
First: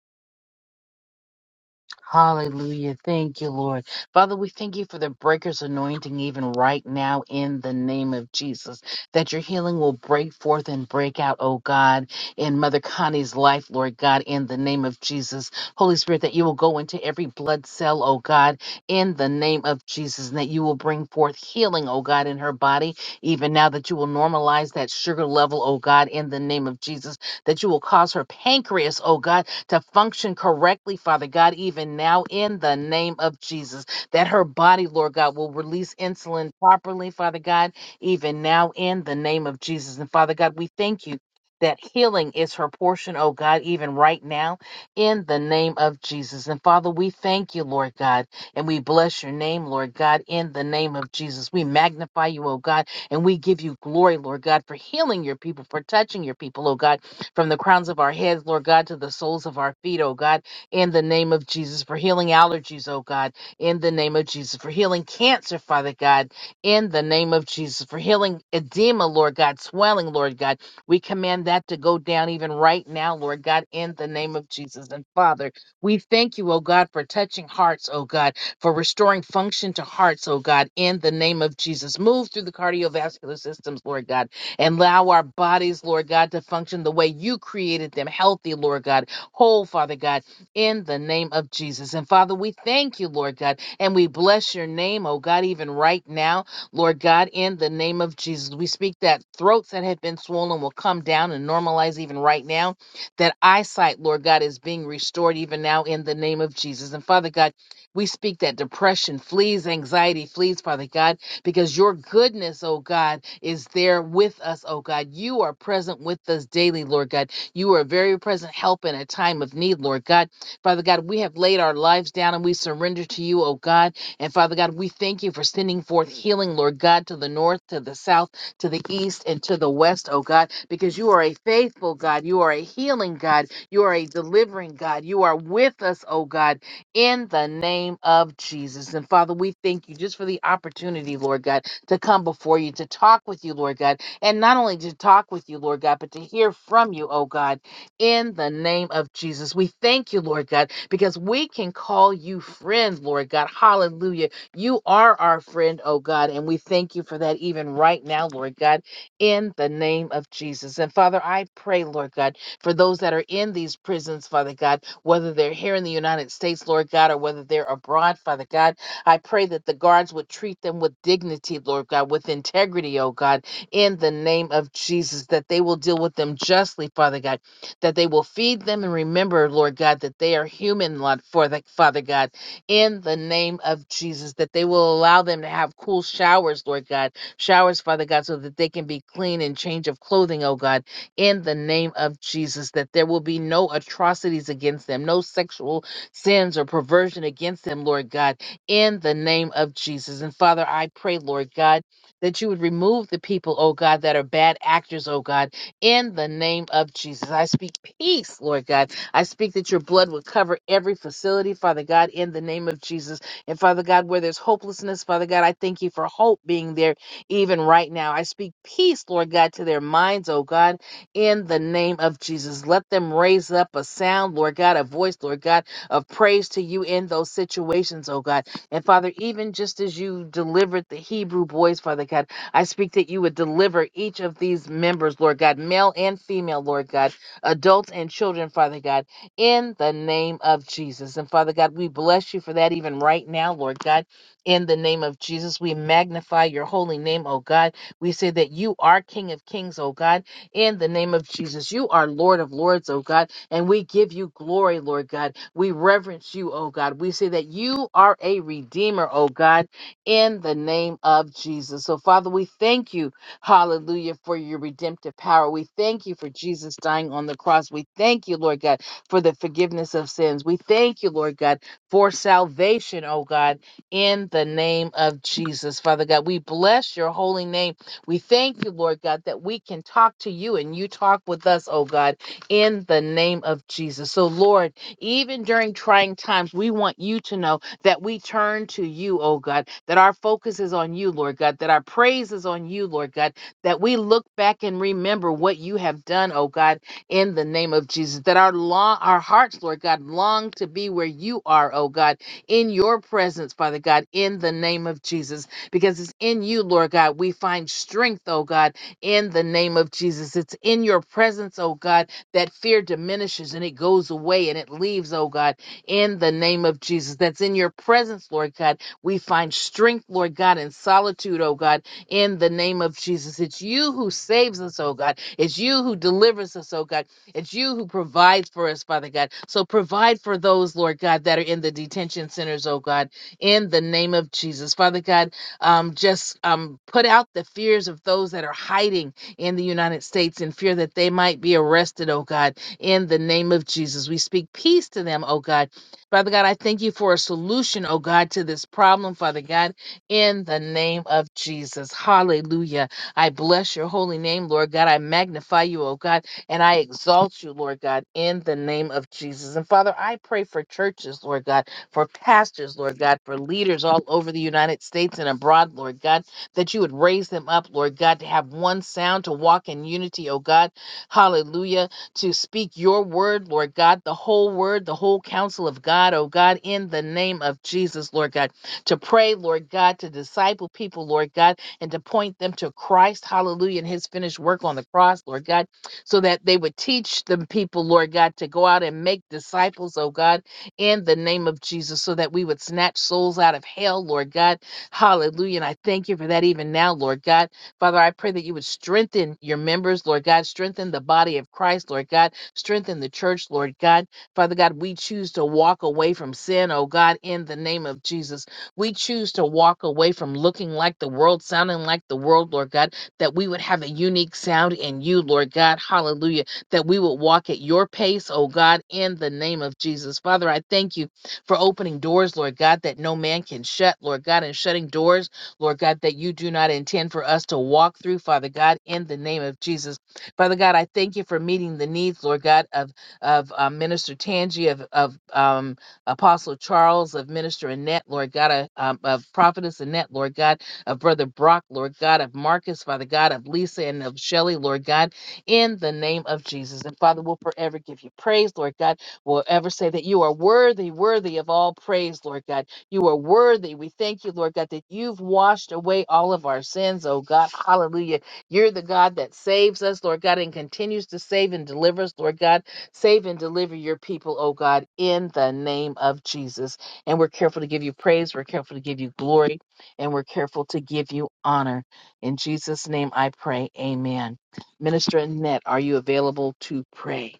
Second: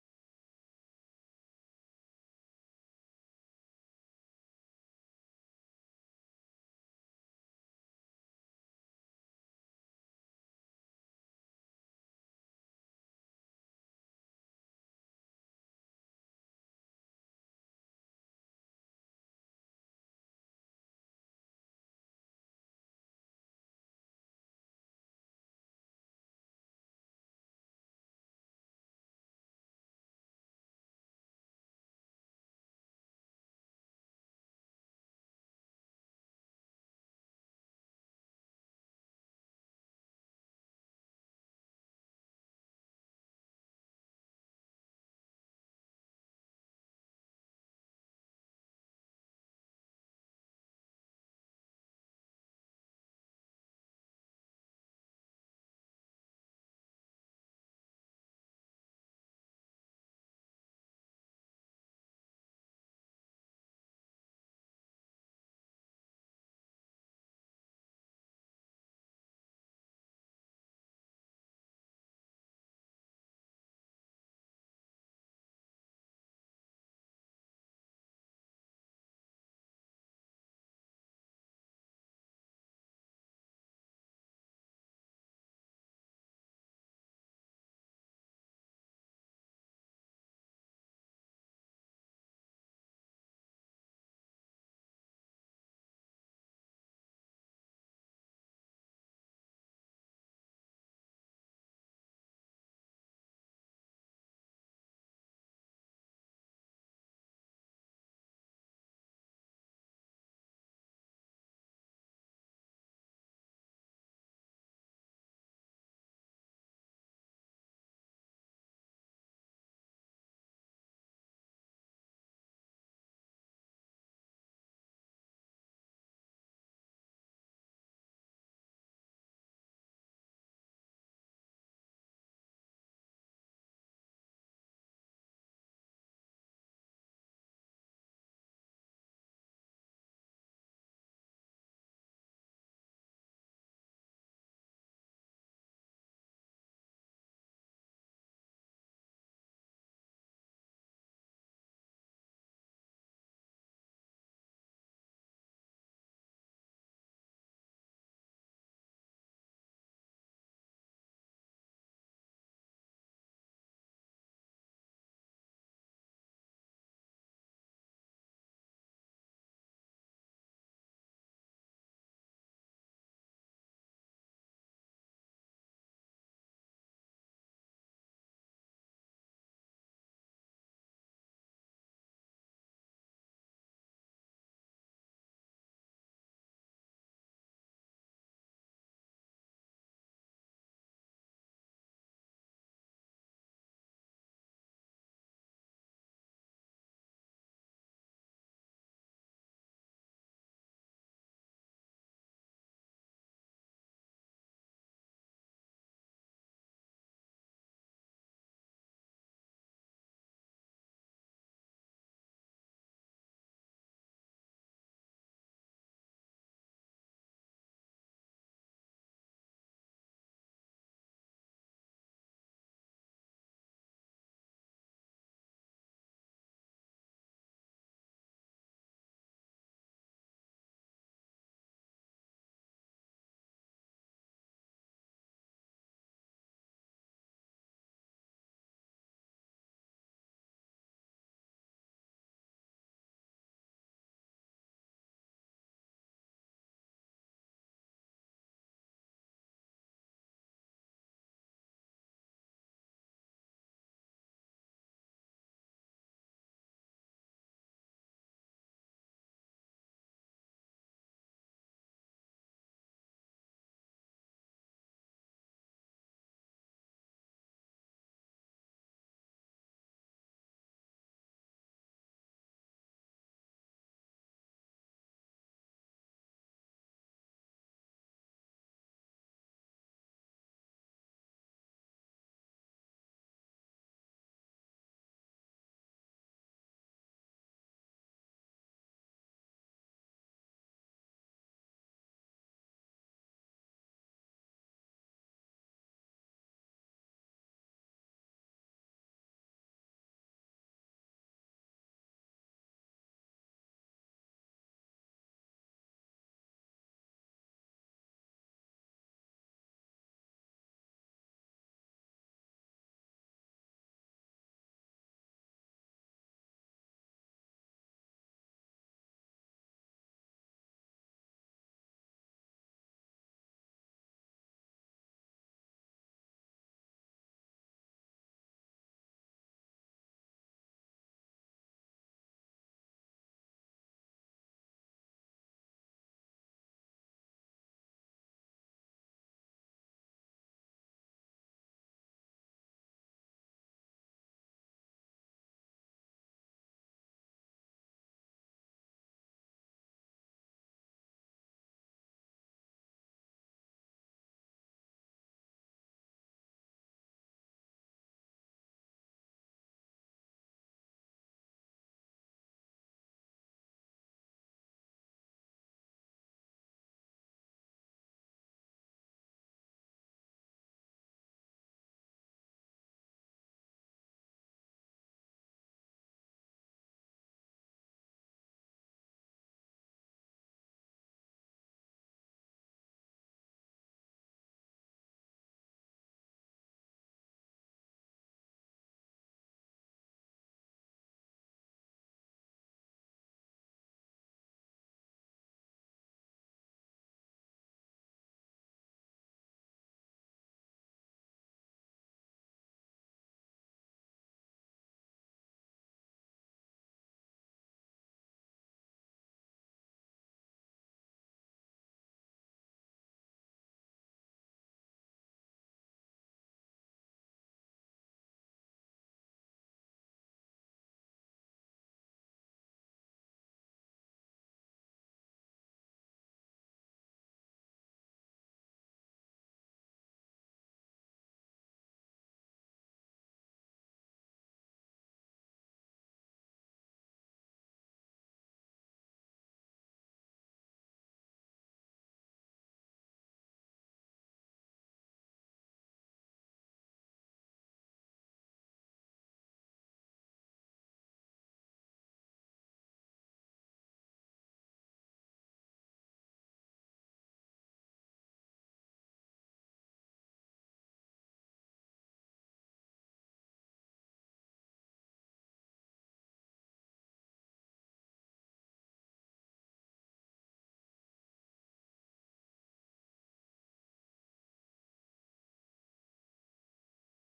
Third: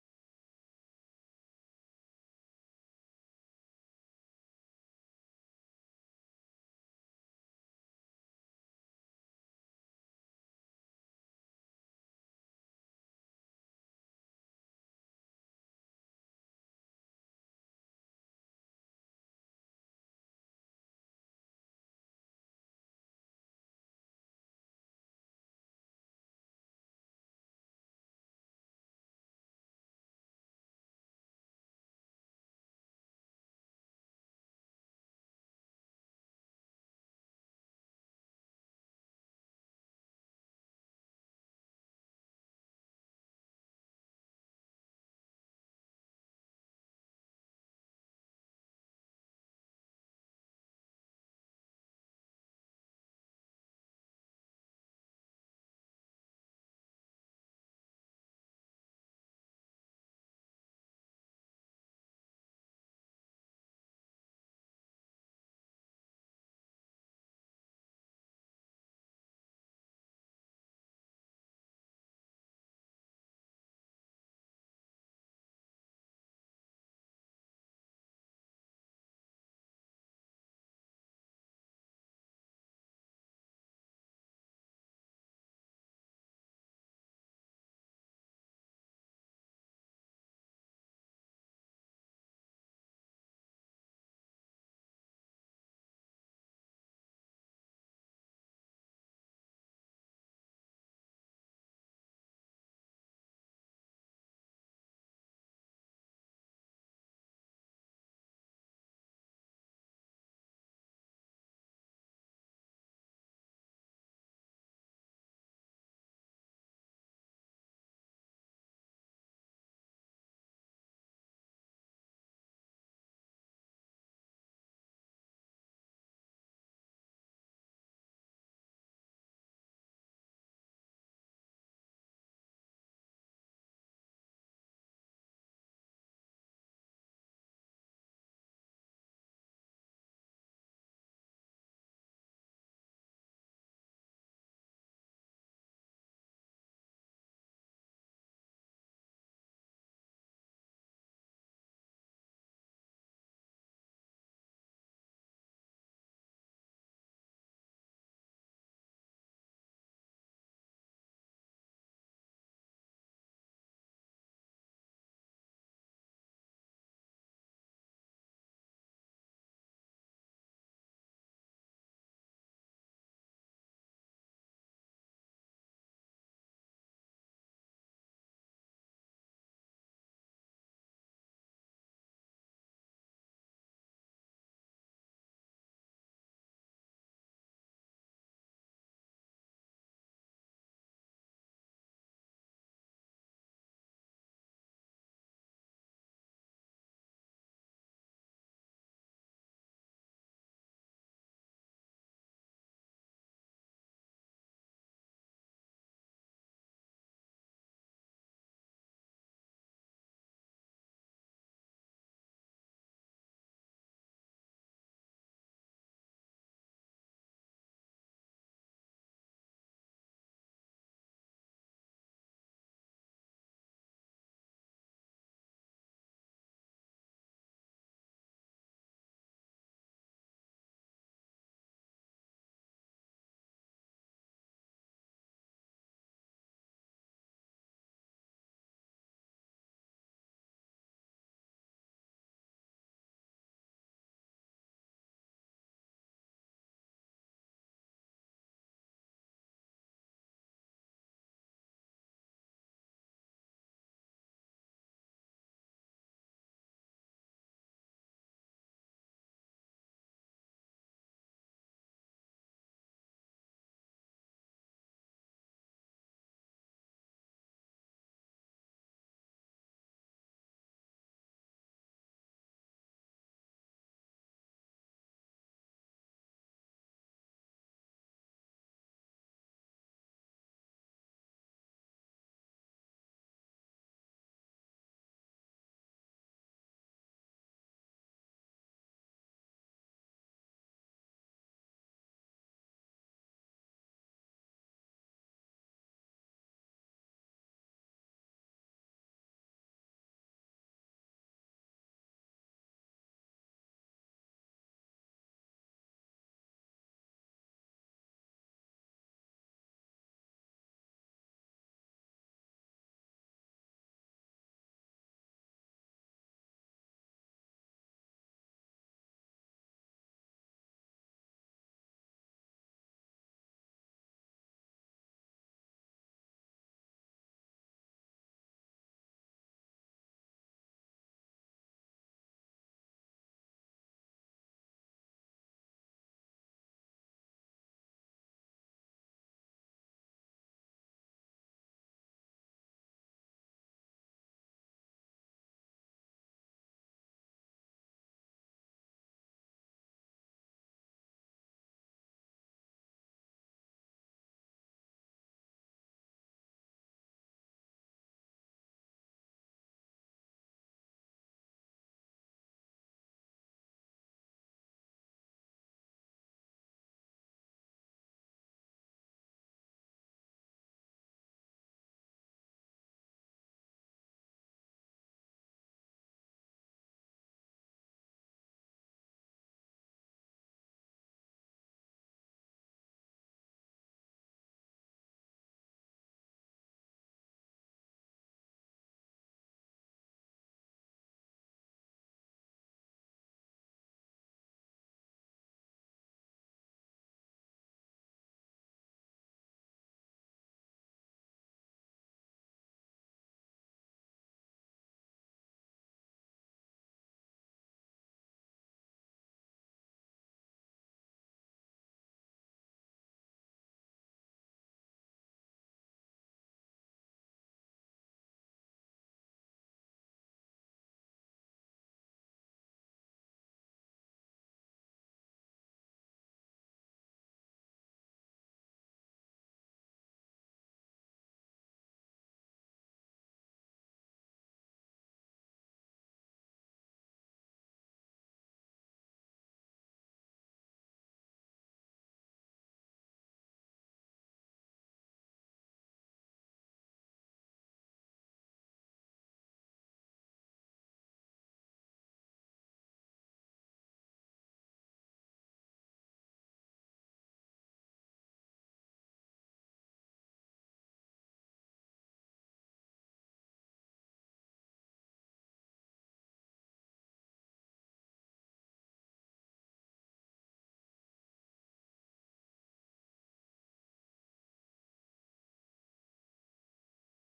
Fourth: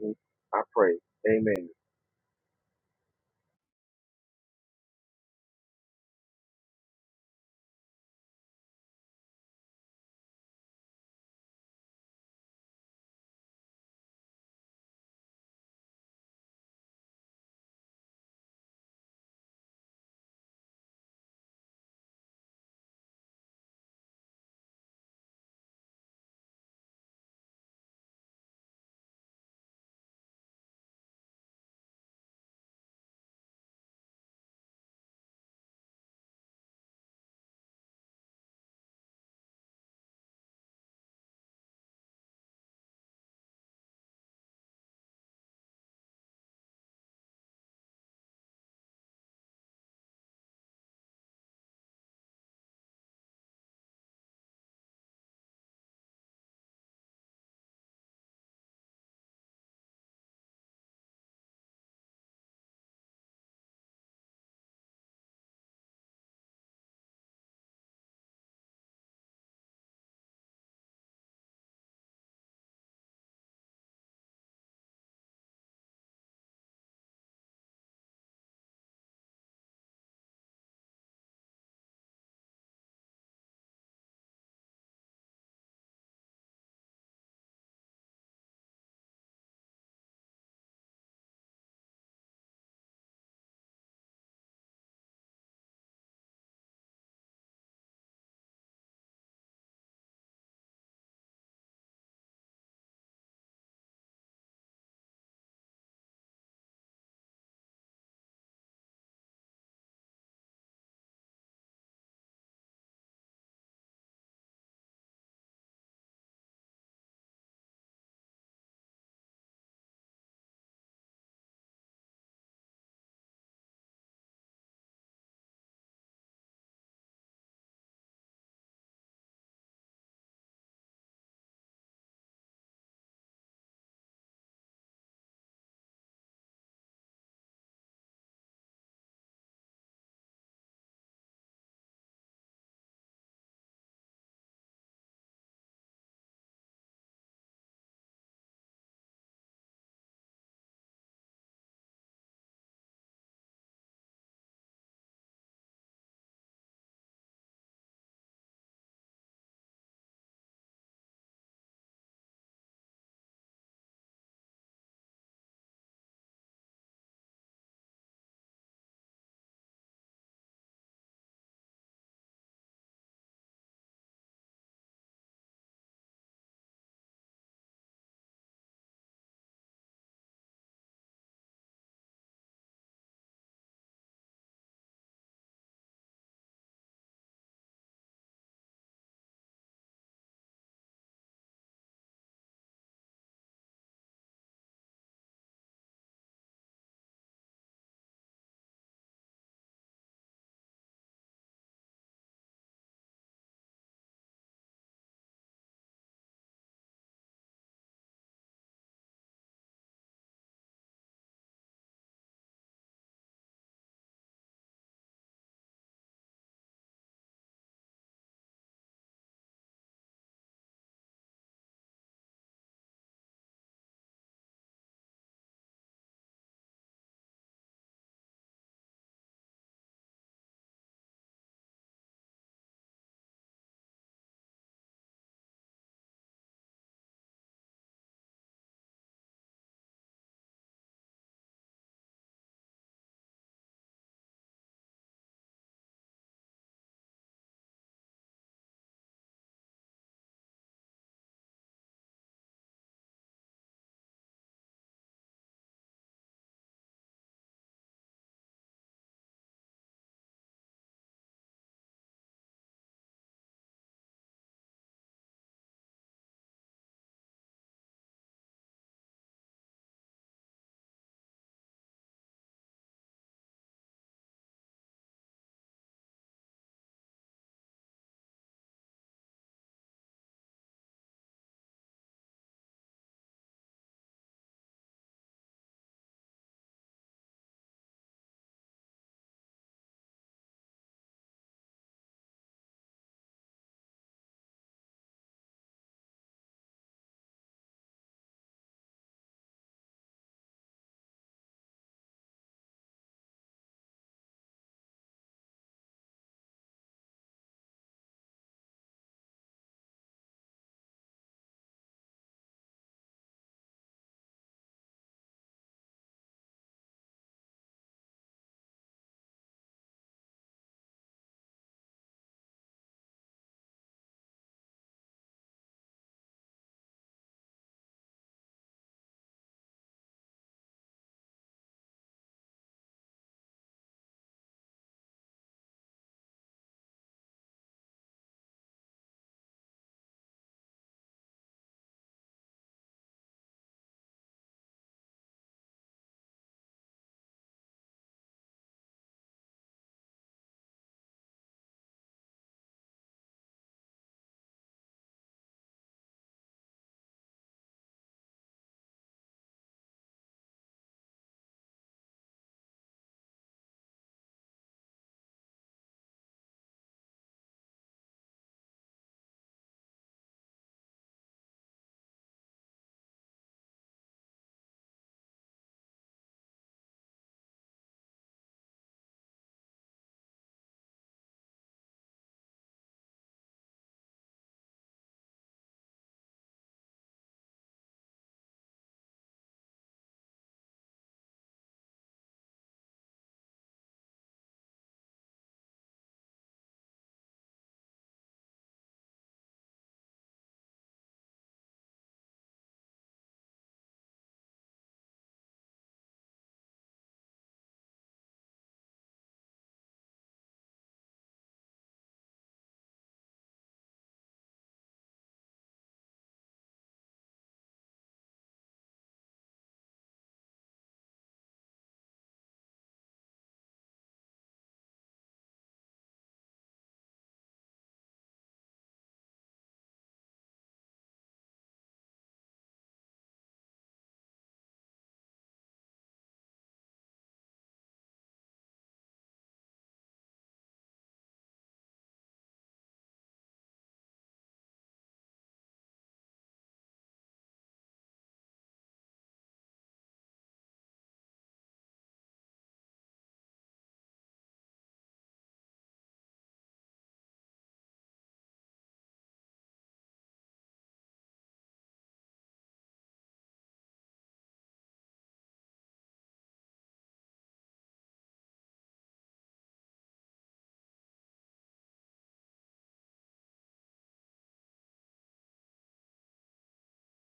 [SPEAKER 3] And I pray. Amen.
[SPEAKER 1] Hallelujah. Thank you, Lord. Father, we thank you for the breaker's anointing even right now in the name of Jesus, that your healing will break forth and break out, oh God, in Mother Connie's life, Lord God, in the name of Jesus. Holy Spirit, that you will go into every blood cell, oh God, in the name of Jesus, and that you will bring forth healing, oh God, in her body, even now that you will normalize that sugar level, oh God, in the name of Jesus, that you will cause her pancreas, oh God, to function correctly, Father God, even now in the name of Jesus. That her body, Lord God, will release insulin properly, Father God, even now in the name of Jesus. And Father God, we thank you. That healing is her portion, oh God, even right now, in the name of Jesus. And Father, we thank you, Lord God, and we bless your name, Lord God, in the name of Jesus. We magnify you, oh God, and we give you glory, Lord God, for healing your people, for touching your people, oh God from the crowns of our heads, Lord God, to the soles of our feet, oh God, in the name of Jesus, for healing allergies, oh God, in the name of Jesus, for healing cancer, Father God, in the name of Jesus, for healing edema, Lord God, swelling, Lord God. We command that to go down even right now, Lord God, in the name of Jesus. And Father, we thank you, oh God, for touching hearts, oh God, for restoring function to hearts, oh God, in the name of Jesus. Move through the cardiovascular systems, Lord God and allow our bodies, Lord God, to function the way you created them, healthy, Lord God, whole, Father God, in the name of Jesus. And Father, we thank you, Lord God, and we bless your name, oh God, even right now, Lord God, in the name of Jesus. We speak that throats that have been swollen will come down and normalize even right now, that eyesight, Lord God, is being restored even now in the name of Jesus. And Father God, we speak that depression flees, anxiety flees, Father God because your goodness, oh God, is there with us, oh God. You are present with us daily, Lord God. You are a very present help in a time of need, Lord God. Father God, we have laid our lives down and we surrender to you, oh God. And Father God, we thank you for sending forth healing, Lord God, to the north, to the south, to the east, and to the west, oh God, because you are a faithful God. You are a healing God. You are a delivering God. You are with us, oh God in the name of Jesus. And Father, we thank you just for the opportunity, Lord God, to come before you, to talk with you, Lord God, and not only to talk with you, Lord God, but to hear from you, oh God, in the name of Jesus. We thank you, Lord God, because we can call you friend, Lord God. Hallelujah. You are our friend, oh God, and we thank you for that even right now, Lord God, in the name of Jesus. And Father, I pray, Lord God for those that are in these prisons, Father God, whether they're here in the United States, Lord God, or whether they're abroad, Father God. I pray that the guards would treat them with dignity, Lord God, with integrity, oh God, in the name of Jesus, that they will deal with them justly, Father God, that they will feed them and remember, Lord God, that they are human, Lord, for the, Father God, in the name of Jesus, that they will allow them to have cool showers, Lord God, showers, Father God, so that they can be clean and change of clothing, oh God, in the name of Jesus, that there will be no atrocities against them, no sexual sins or perversion against them, Lord God, in the name of Jesus. And Father, I pray, Lord God, that you would remove the people, oh God, that are bad actors, oh God, in the name of Jesus. I speak peace, Lord God. I speak that your blood would cover every facility, Father God, in the name of Jesus. And Father God, where there's hopelessness, Father God, I thank you for hope being there even right now. I speak peace, Lord God, to their minds, oh God in the name of Jesus. Let them raise up a sound, Lord God, a voice, Lord God, of praise to you in those situations, oh God. And Father, even just as you delivered the Hebrew boys, Father God, I speak that you would deliver each of these members, Lord God, male and female, Lord God, adults and children, Father God, in the name of Jesus. And Father God, we bless you for that even right now, Lord God, in the name of Jesus. We magnify your holy name, oh God. We say that you are King of Kings, oh God in the name of Jesus. You are Lord of Lords, oh God, and we give you glory, Lord God. We reverence you, oh God. We say that you are a redeemer, oh God, in the name of Jesus. So, Father, we thank you, hallelujah, for your redemptive power. We thank you for Jesus dying on the cross. We thank you, Lord God, for the forgiveness of sins. We thank you, Lord God, for salvation, oh God, in the name of Jesus. Father God, we bless your holy name we thank you, Lord God, that we can talk to you and you talk with us, oh God, in the name of Jesus. So, Lord, even during trying times, we want you to know that we turn to you, oh God, that our focus is on you, Lord God, that our praise is on you, Lord God, that we look back and remember what you have done, oh God, in the name of Jesus, that our long, our hearts, Lord God, long to be where you are, oh God, in your presence, Father God, in the name of Jesus because it's in you, Lord God. We find strength, oh God, in the name of Jesus. It's in your presence, oh God, that fear diminishes and it goes away and it leaves, oh God, in the name of Jesus. That's in your presence, Lord God. We find strength, Lord God, in solitude, oh God, in the name of Jesus. It's you who saves us, oh God. It's you who delivers us, oh God. It's you who provides for us, Father God. So provide for those, Lord God, that are in the detention centers, oh God, in the name of Jesus. Father God, um, just um, put out the fears of those that are hiding in the United States in fear that they might be arrested, oh God, in the name of Jesus. We speak peace to them, oh God. Father God, I thank you for a solution, oh God, to this problem, Father God, in the name of Jesus. Hallelujah. I bless your holy name, Lord God. I magnify you, oh God, and I exalt you, Lord God, in the name of Jesus. And Father, I pray for churches, Lord God for pastors, Lord God, for leaders all over the United States and abroad, Lord God, that you would raise them up, Lord God, to have one sound, to walk in unity, oh God. Hallelujah. To speak your word, Lord God, the whole word, the whole counsel of God, oh God, in the name of Jesus, Lord God. To pray, Lord God, to disciple people, Lord God, and to point them to Christ, hallelujah, and his finished work on the cross, Lord God so that they would teach them people, Lord God, to go out and make disciples, oh God in the name of Jesus so that we would snatch souls out of hell, Lord God. Hallelujah. And I thank you for that even now, Lord God. Father, I pray that you would strengthen your members, Lord God. Strengthen the body of Christ, Lord God. Strengthen the church, Lord God. Father God, we choose to walk away from sin, oh God, in the name of Jesus. We choose to walk away from looking like the world, sounding like the world, Lord God, that we would have a unique sound in you, Lord God. Hallelujah that we would walk at your pace, oh God, in the name of Jesus. Father, I thank you for opening doors, Lord God, that no man can shut, Lord God, and shutting doors, Lord God, that you do not intend for us to walk through, Father God, in the name of Jesus. Father God, I thank you for meeting the needs, Lord God, of of uh, Minister Tangi, of of um, Apostle Charles, of Minister Annette, Lord God, uh, um, of Prophetess Annette, Lord God, of Brother Brock, Lord God, of Marcus, Father God, of Lisa and of Shelley, Lord God in the name of Jesus. And Father, we'll forever give you praise, Lord God. We'll ever say that you are worthy, worthy of all praise, Lord God. You are worthy. We thank you, Lord God, that you've washed away all of our sins, oh God. Hallelujah. You're the God that saves us, Lord God, and continues to save and deliver us, Lord God. Save and deliver your people, oh God, in the name of Jesus. And we're careful to give you praise. We're careful to give you glory. And we're careful to give you honor. In Jesus' name I pray. Amen. Minister Annette, are you available to pray?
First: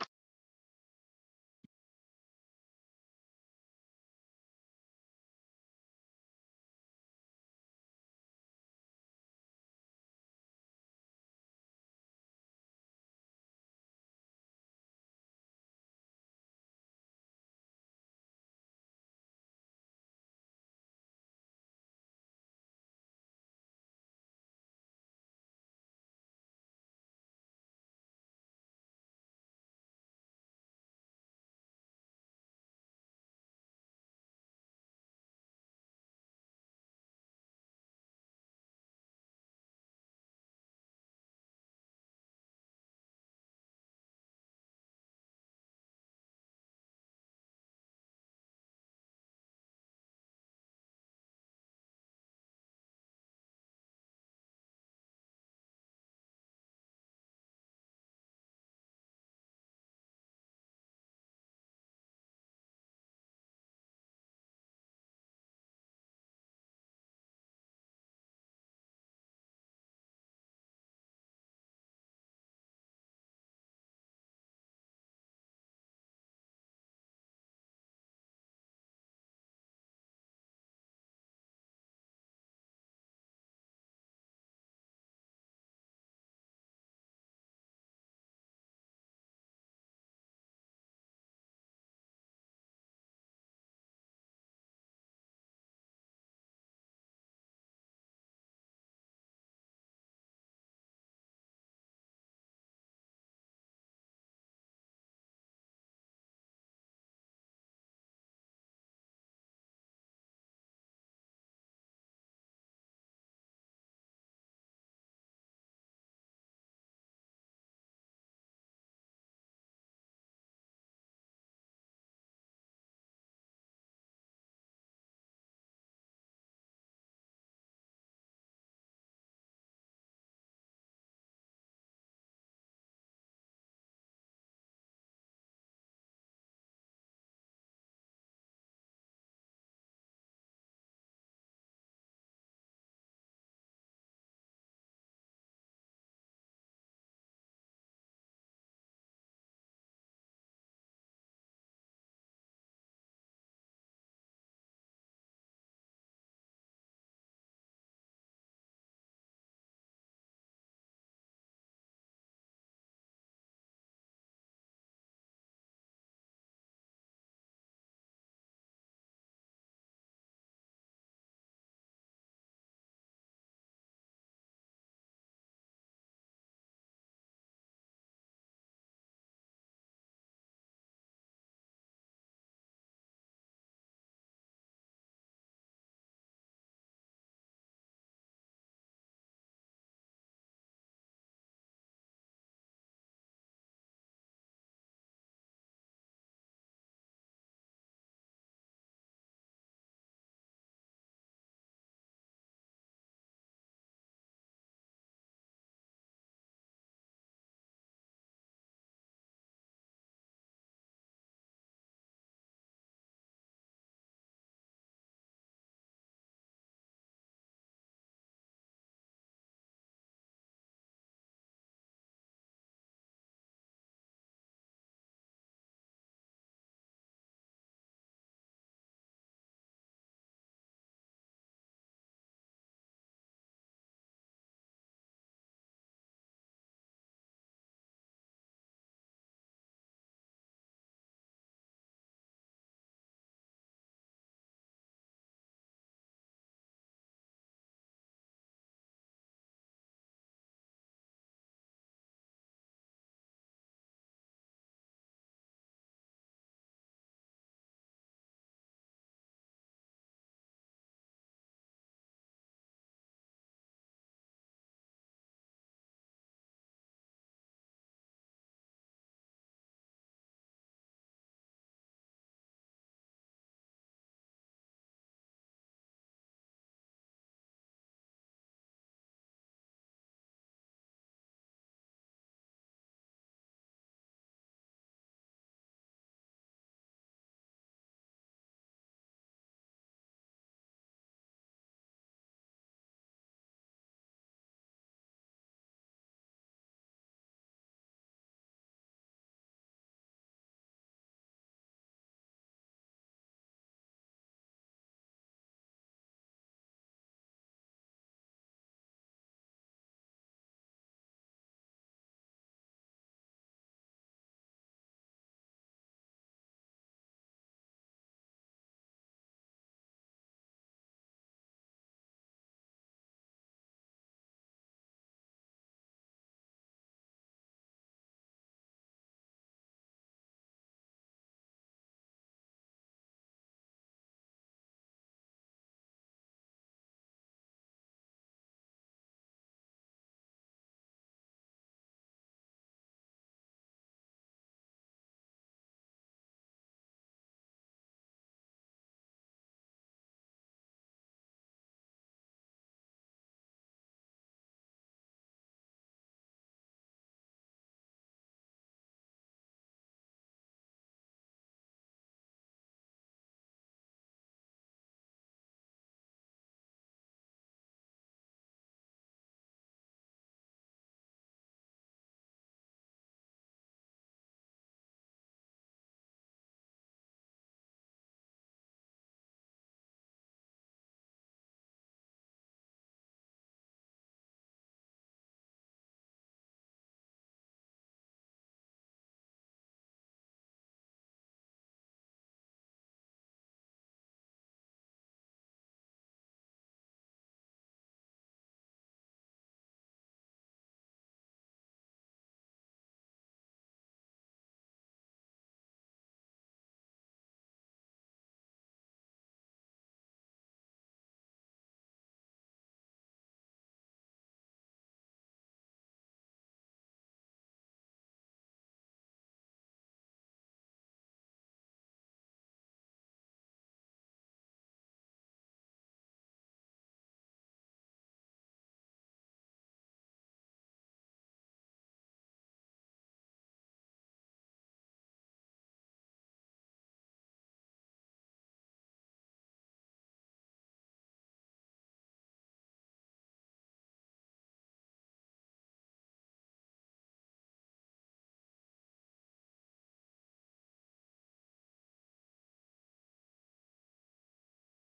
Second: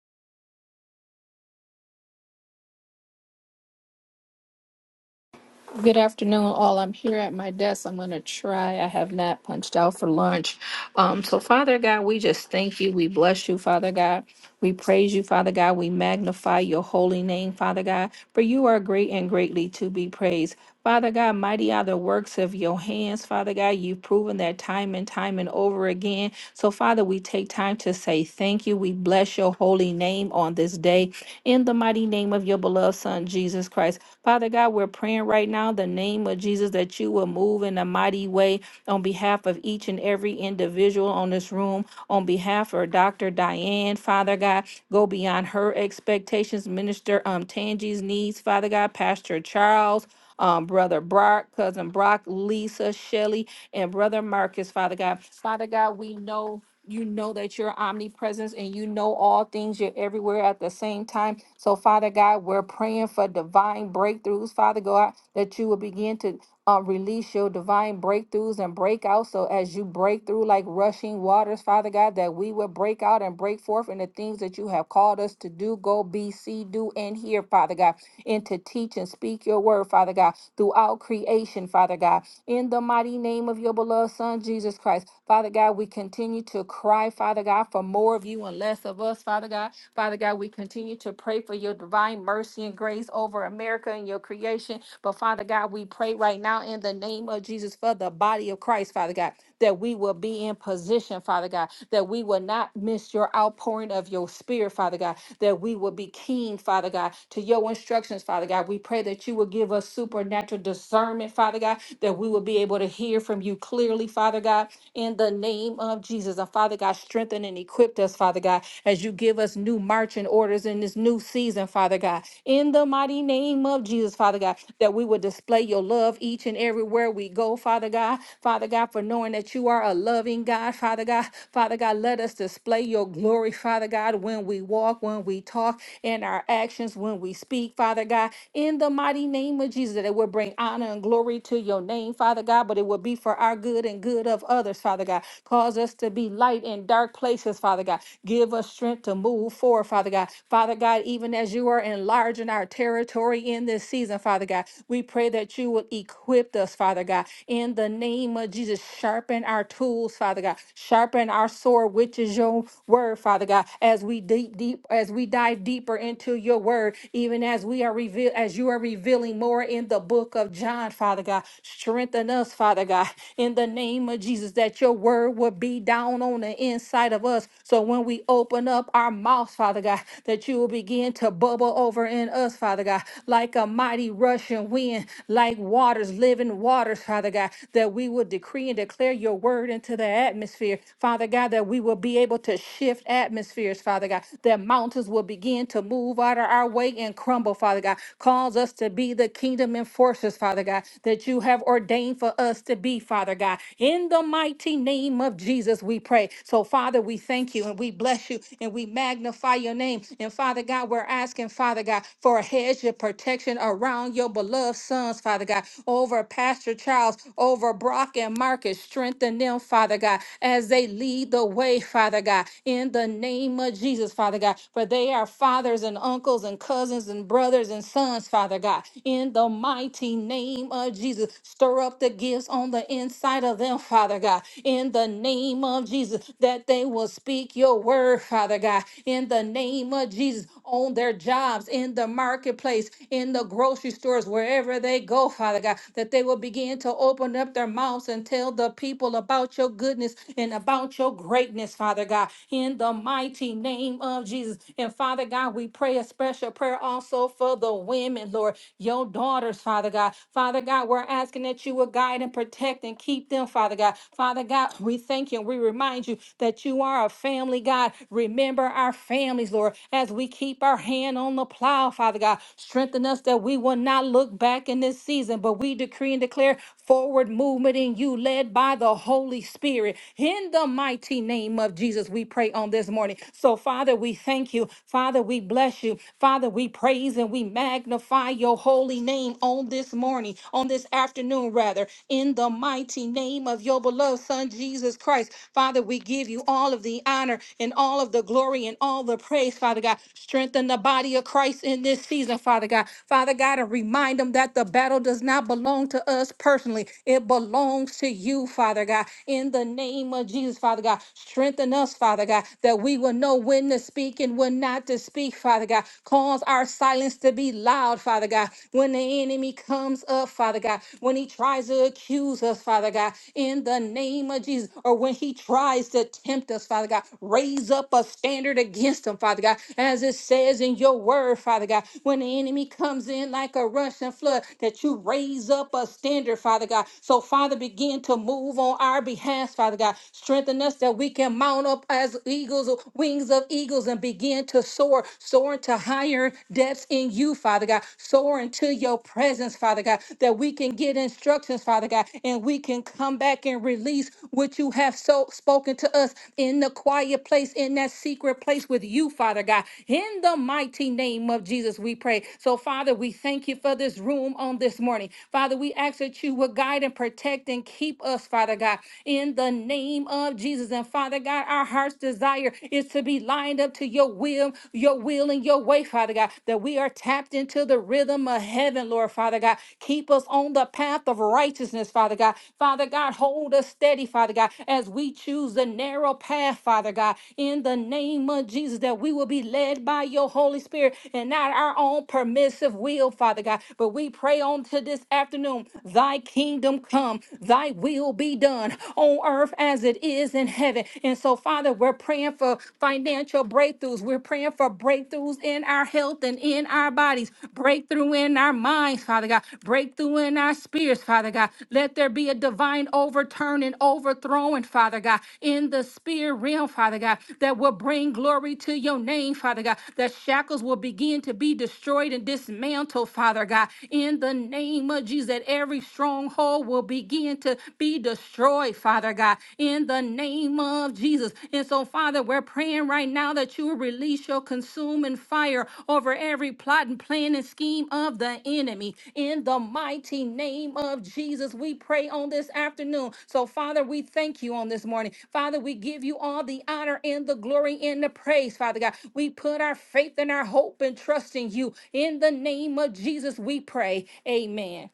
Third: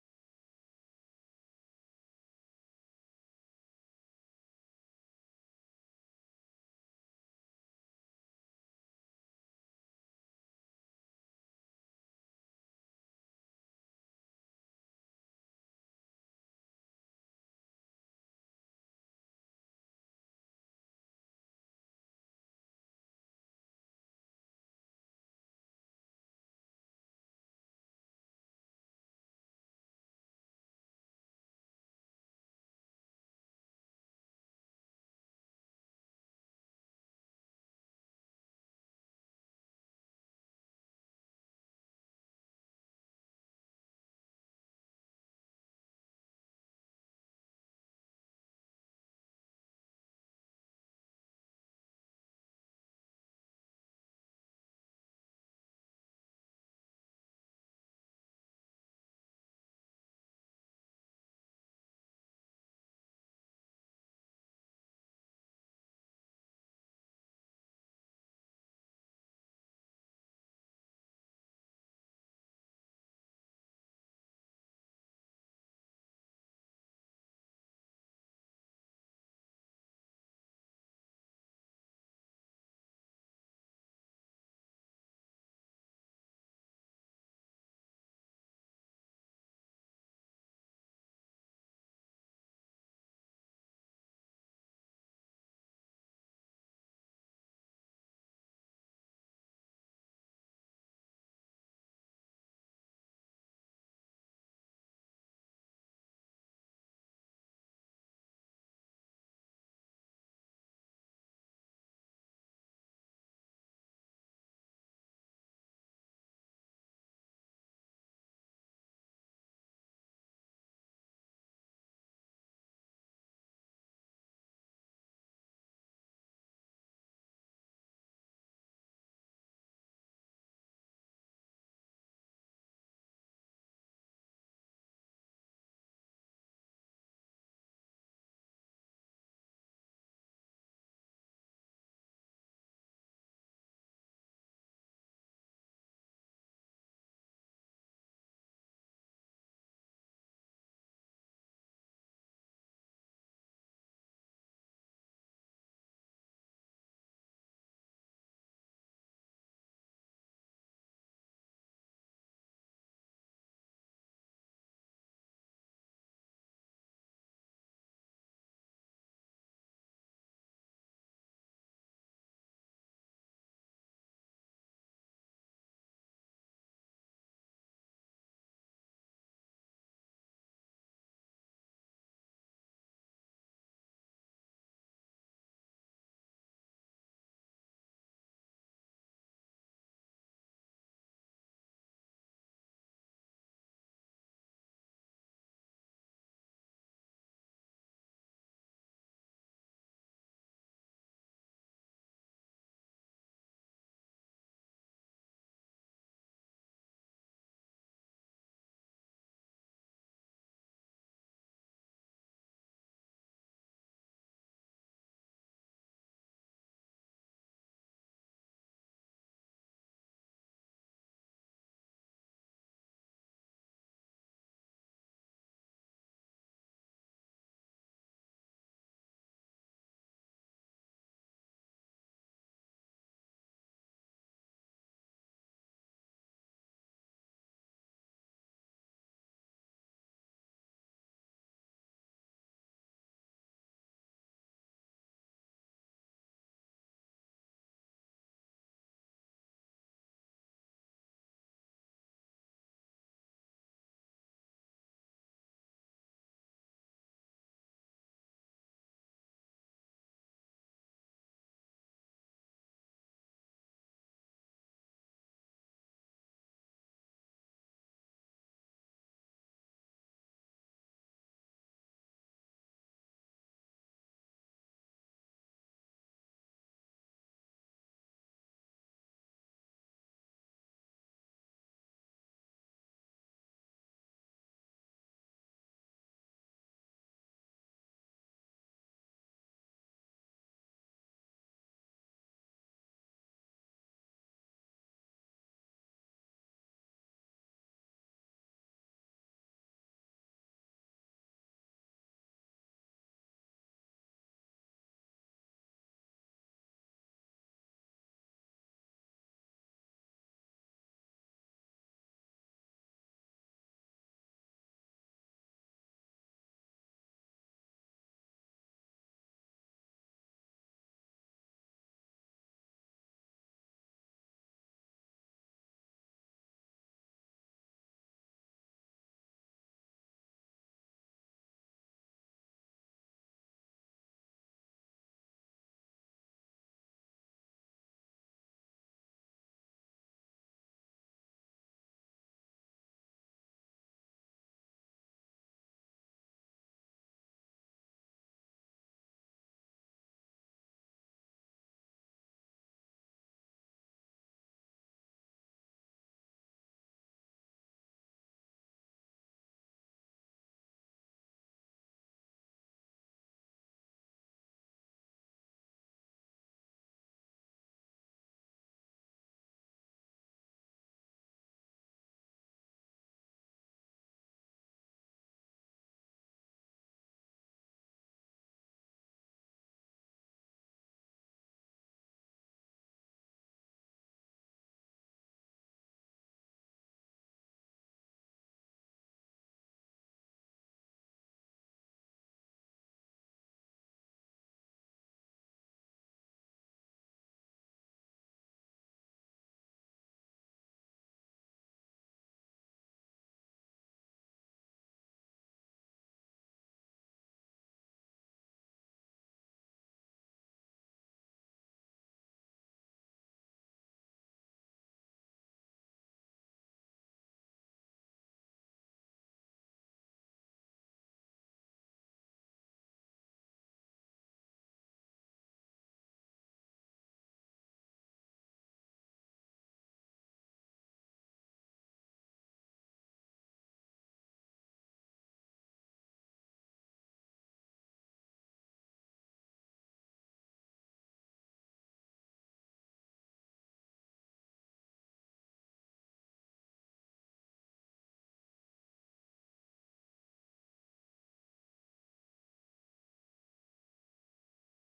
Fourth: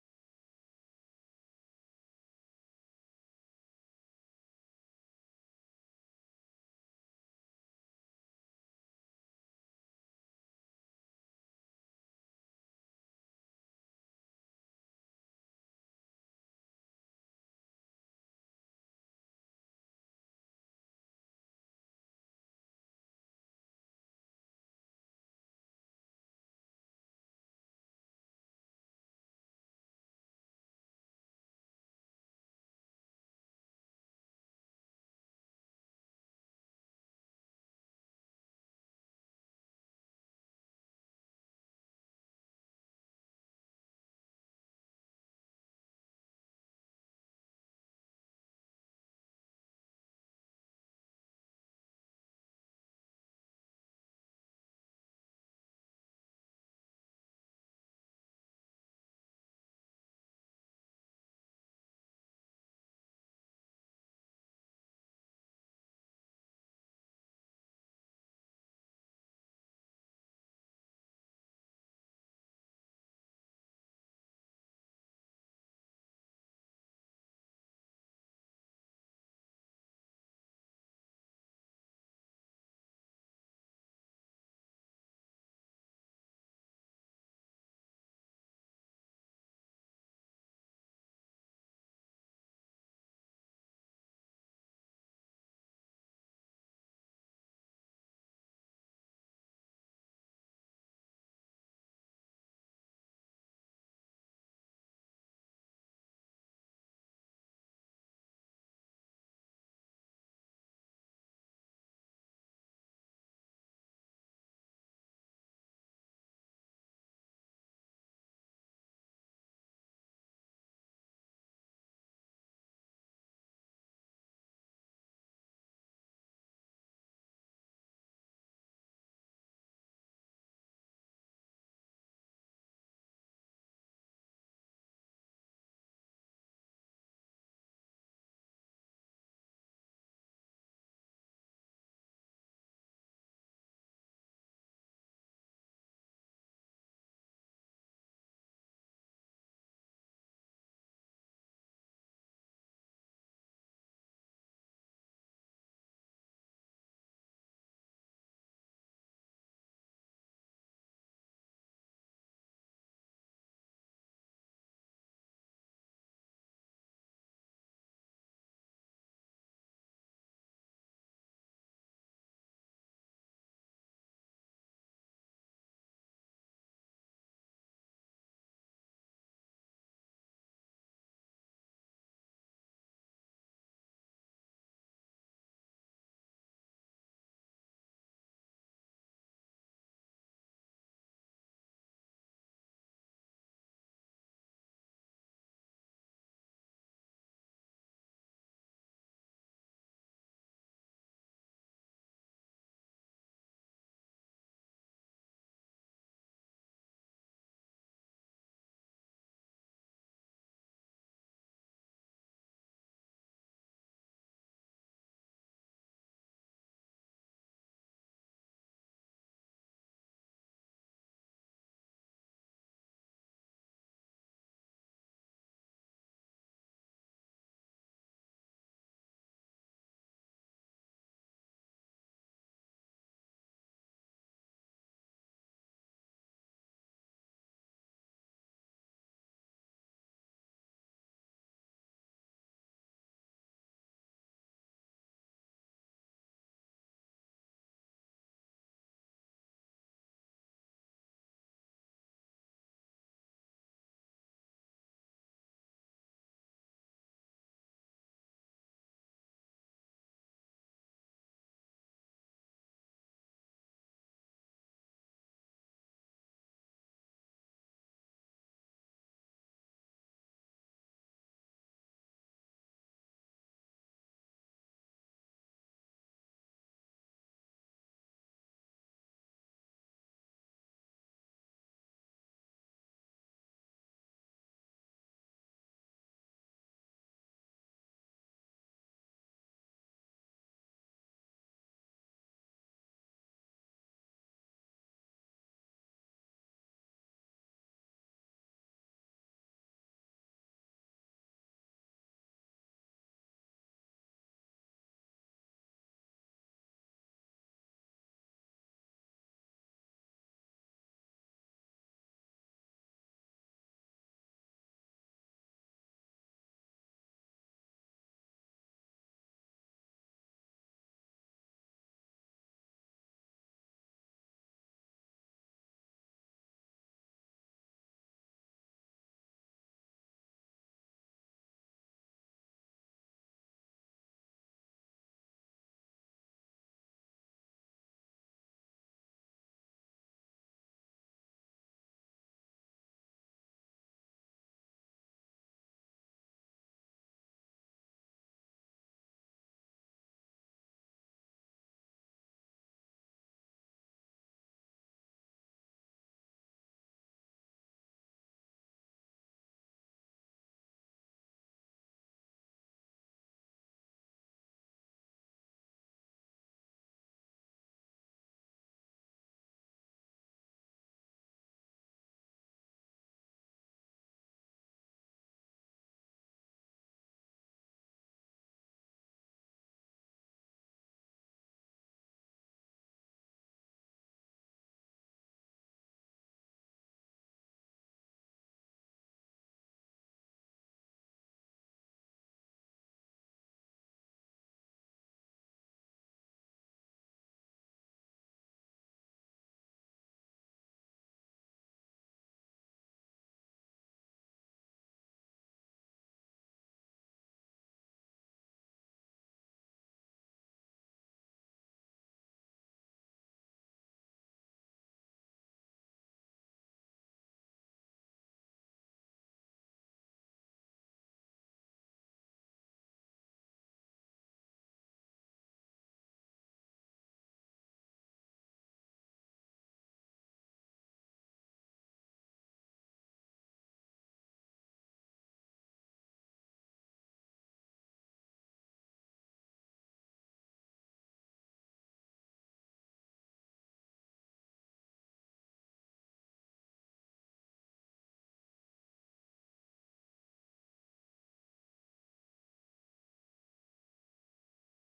[SPEAKER 4] Good afternoon, all. I'm here at my desk. I'm going to try. I have not punched out for lunch. Um, so, Father God, we just thank you. We bless you, Father God. We praise you, Father God. We magnify your holy name, Father God, for you are great and greatly to be praised. Father God, mighty are the works of your hands, Father God. You've proven that time and time and over again. So, Father, we take time to say thank you. We bless your holy name on this day in the mighty name of your beloved Son, Jesus Christ. Father God, we're praying right now in the name of Jesus that you will move in a mighty way on behalf of each and every individual on this room, on behalf of Dr. Diane, Father God, go beyond her expectations, Minister um Tangi's needs, Father God, Pastor Charles. Um, brother Brock, cousin Brock, Lisa, Shelley, and brother Marcus, Father God. Father God, we know you know that you're omnipresent and you know all things. You're everywhere at the same time. So, Father God, we're praying for divine breakthroughs, Father God, that you will begin to uh, release your divine breakthroughs and breakouts. So, as you break through like rushing waters, Father God, that we will break out and break forth in the things that you have called us to do, go be, see, do, and hear, Father God, and to teach and speak your word, Father God, throughout creation, Father God in the mighty name of your beloved Son, Jesus Christ. Father God, we continue to cry, Father God, for more of you and less of us, Father God. Father God, we continue to pray for your divine mercy and grace over America and your creation. But Father God, we pray right now in the name of Jesus for the body of Christ, Father God, that we will be in position, Father God, that we will not miss your outpouring of your spirit, Father God, that we will be keen, Father God, to your instructions, Father God. We pray that you will give us supernatural discernment, Father God, that we will be able to hear from you clearly, Father God, in the name of Jesus. And Father God, strengthen and equip with us, Father God, as you give us new marching orders in this new season, Father God. In the mighty name of Jesus, Father God, that we will display your love each and everywhere we go, Father God. Father God, for knowing that you are a loving God, Father God. Father God, let us display your glory, Father God, when we walk, when we talk, in our actions, when we speak, Father God. In the mighty name of Jesus, that it will bring honor and glory to your name, Father God, but it will be for our good and good of others, Father God. Cause us to to be light in dark places, Father God. Give us strength to move forward, Father God. Father God, even as you are enlarging our territory in this season, Father God, we pray that you will equip us, Father God. In the name of Jesus, sharpen our tools, Father God. Sharpen our sword, which is your word, Father God, as we deep, deep, as we dive deeper into your word, even as we are revealed, as you are revealing more in the book of John, Father God. Strengthen us, Father God, in the name of name of Jesus that your word would be down on the inside of us. So when we open up our mouths, Father God, that you will begin to bubble over in us, Father God, like a mighty rushing wind, like waters, living waters, Father God, that we will decree and declare your word into the atmosphere, Father God, that we will be able to shift atmospheres, Father God, that mountains will begin to move out of our way and crumble, Father God. Cause us to be the kingdom enforcers, Father God, that you have ordained for for us to be, Father God. In the mighty name of Jesus, we pray. So, Father, we thank you and we bless you and we magnify your name. And, Father God, we're asking, Father God, for a hedge of protection around your beloved sons, Father God, over Pastor Charles, over Brock and Marcus. Strengthen them, Father God, as they lead the way, Father God, in the name of Jesus, Father God. For they are fathers and uncles and cousins and brothers and sons, Father God, in the mighty name name of Jesus. Stir up the gifts on the inside of them, Father God. In the name of Jesus, that they will speak your word, Father God. In the name of Jesus, on their jobs, in the marketplace, in the grocery stores, wherever they go, Father God, that they will begin to open up their mouths and tell the people about your goodness and about your greatness, Father God. In the mighty name of Jesus. And Father God, we pray a special prayer also for the women, sons, Lord, your daughters, Father God. Father God, we're asking that you will guide and protect and keep them, Father God. Father God, we thank you and we remind you that you are a family, God. Remember our families, Lord, as we keep our hand on the plow, Father God. Strengthen us that we will not look back in this season, but we decree and declare forward movement in you, led by the Holy Spirit. In the mighty name of Jesus, we pray on this morning. So, Father, we thank you. Father, we bless you. Father, Father, we praise and we magnify your holy name on this morning, on this afternoon, rather, in the mighty name of your beloved Son, Jesus Christ. Father, we give you all of the honor and all of the glory and all the praise, Father God. Strengthen the body of Christ in this season, Father God. Father God, and remind them that the battle does not belong to us personally, it belongs to you, Father God. In the name of Jesus, Father God, strengthen us, Father God, that we will know when to speak and when will not to speak, Father God. Cause our silence to be loud, Father God. When the enemy comes up, Father God, when he tries to accuse us, Father God, in the name of Jesus, or when he tries to tempt us, Father God, raise up a standard against him, Father God, as it says in your word, Father God. When the enemy comes in like a rushing flood, that you raise up a standard, Father God. So, Father, begin to move on our behalf, Father God. Strengthen us that we can mount up as eagles eagles, wings of eagles, and begin to soar, soar into higher depths in you, Father God, soar into your presence, Father God, that we can get instructions, Father God, and we can come back and release what you have so spoken to us in the quiet place, in that secret place with you, Father God. In the mighty name of Jesus, we pray. So, Father, we thank you for this room on this morning. Father, we ask that you would guide and protect and keep us, Father God, in the name of Jesus. Jesus. And Father God, our heart's desire is to be lined up to your will, your will and your way, Father God, that we are tapped into the rhythm of heaven, Lord Father God. Keep us on the path of righteousness, Father God. Father God, hold us steady, Father God, as we choose the narrow path, Father God, in the name of Jesus, that we will be led by your Holy Spirit and not our own permissive will, Father God. But we pray on to this afternoon, thy kingdom come, thy will be done done on earth as it is in heaven. And so, Father, we're praying for financial breakthroughs. We're praying for breakthroughs in our health and in our bodies, breakthrough in our minds, Father God, breakthrough in our spirits, Father God. Let there be a divine overturning, overthrowing, Father God, in the spirit realm, Father God, that will bring glory to your name, Father God, that shackles will begin to be destroyed and dismantled, Father God, in the name of Jesus, that every stronghold will will begin to be destroyed, Father God, in the name of Jesus. And so, Father, we're praying right now that you will release your consuming fire over every plot and plan and scheme of the enemy. In the mighty name of Jesus, we pray on this afternoon. So, Father, we thank you on this morning. Father, we give you all the honor and the glory and the praise, Father God. We put our faith and our hope and trust in you. In the name of Jesus, we pray. Amen.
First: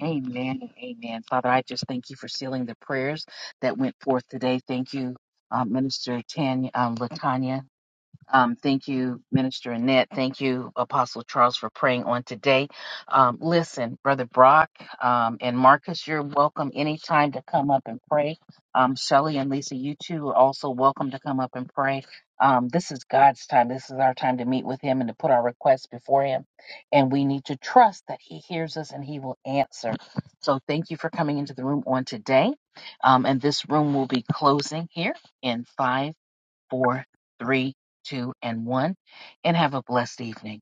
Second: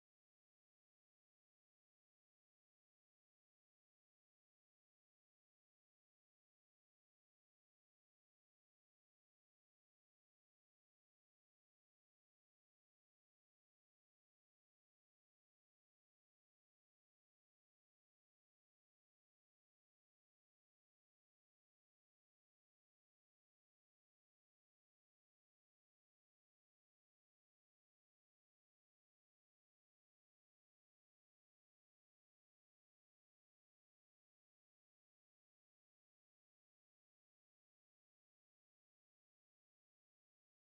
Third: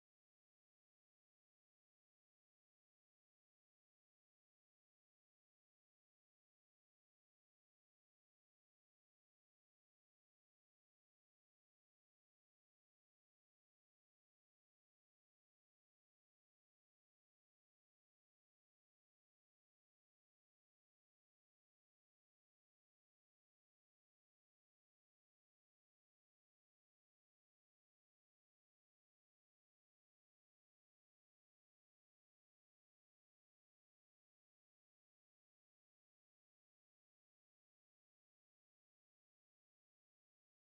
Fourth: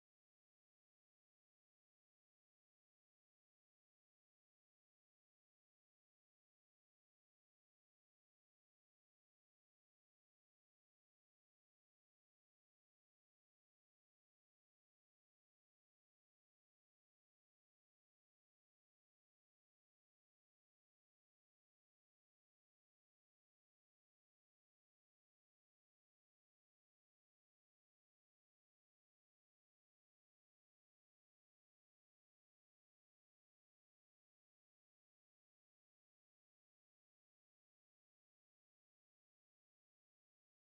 [SPEAKER 1] Amen and amen. Father, I just thank you for sealing the prayers that went forth today. Thank you, uh, Minister Tanya, um, Latanya. Um, thank you, Minister Annette. Thank you, Apostle Charles, for praying on today. Um, listen, Brother Brock um, and Marcus, you're welcome anytime to come up and pray. Um, Shelly and Lisa, you too are also welcome to come up and pray. Um, this is God's time. This is our time to meet with Him and to put our requests before Him. And we need to trust that He hears us and He will answer. So thank you for coming into the room on today. Um, and this room will be closing here in five four, three, two, and one. And have a blessed evening.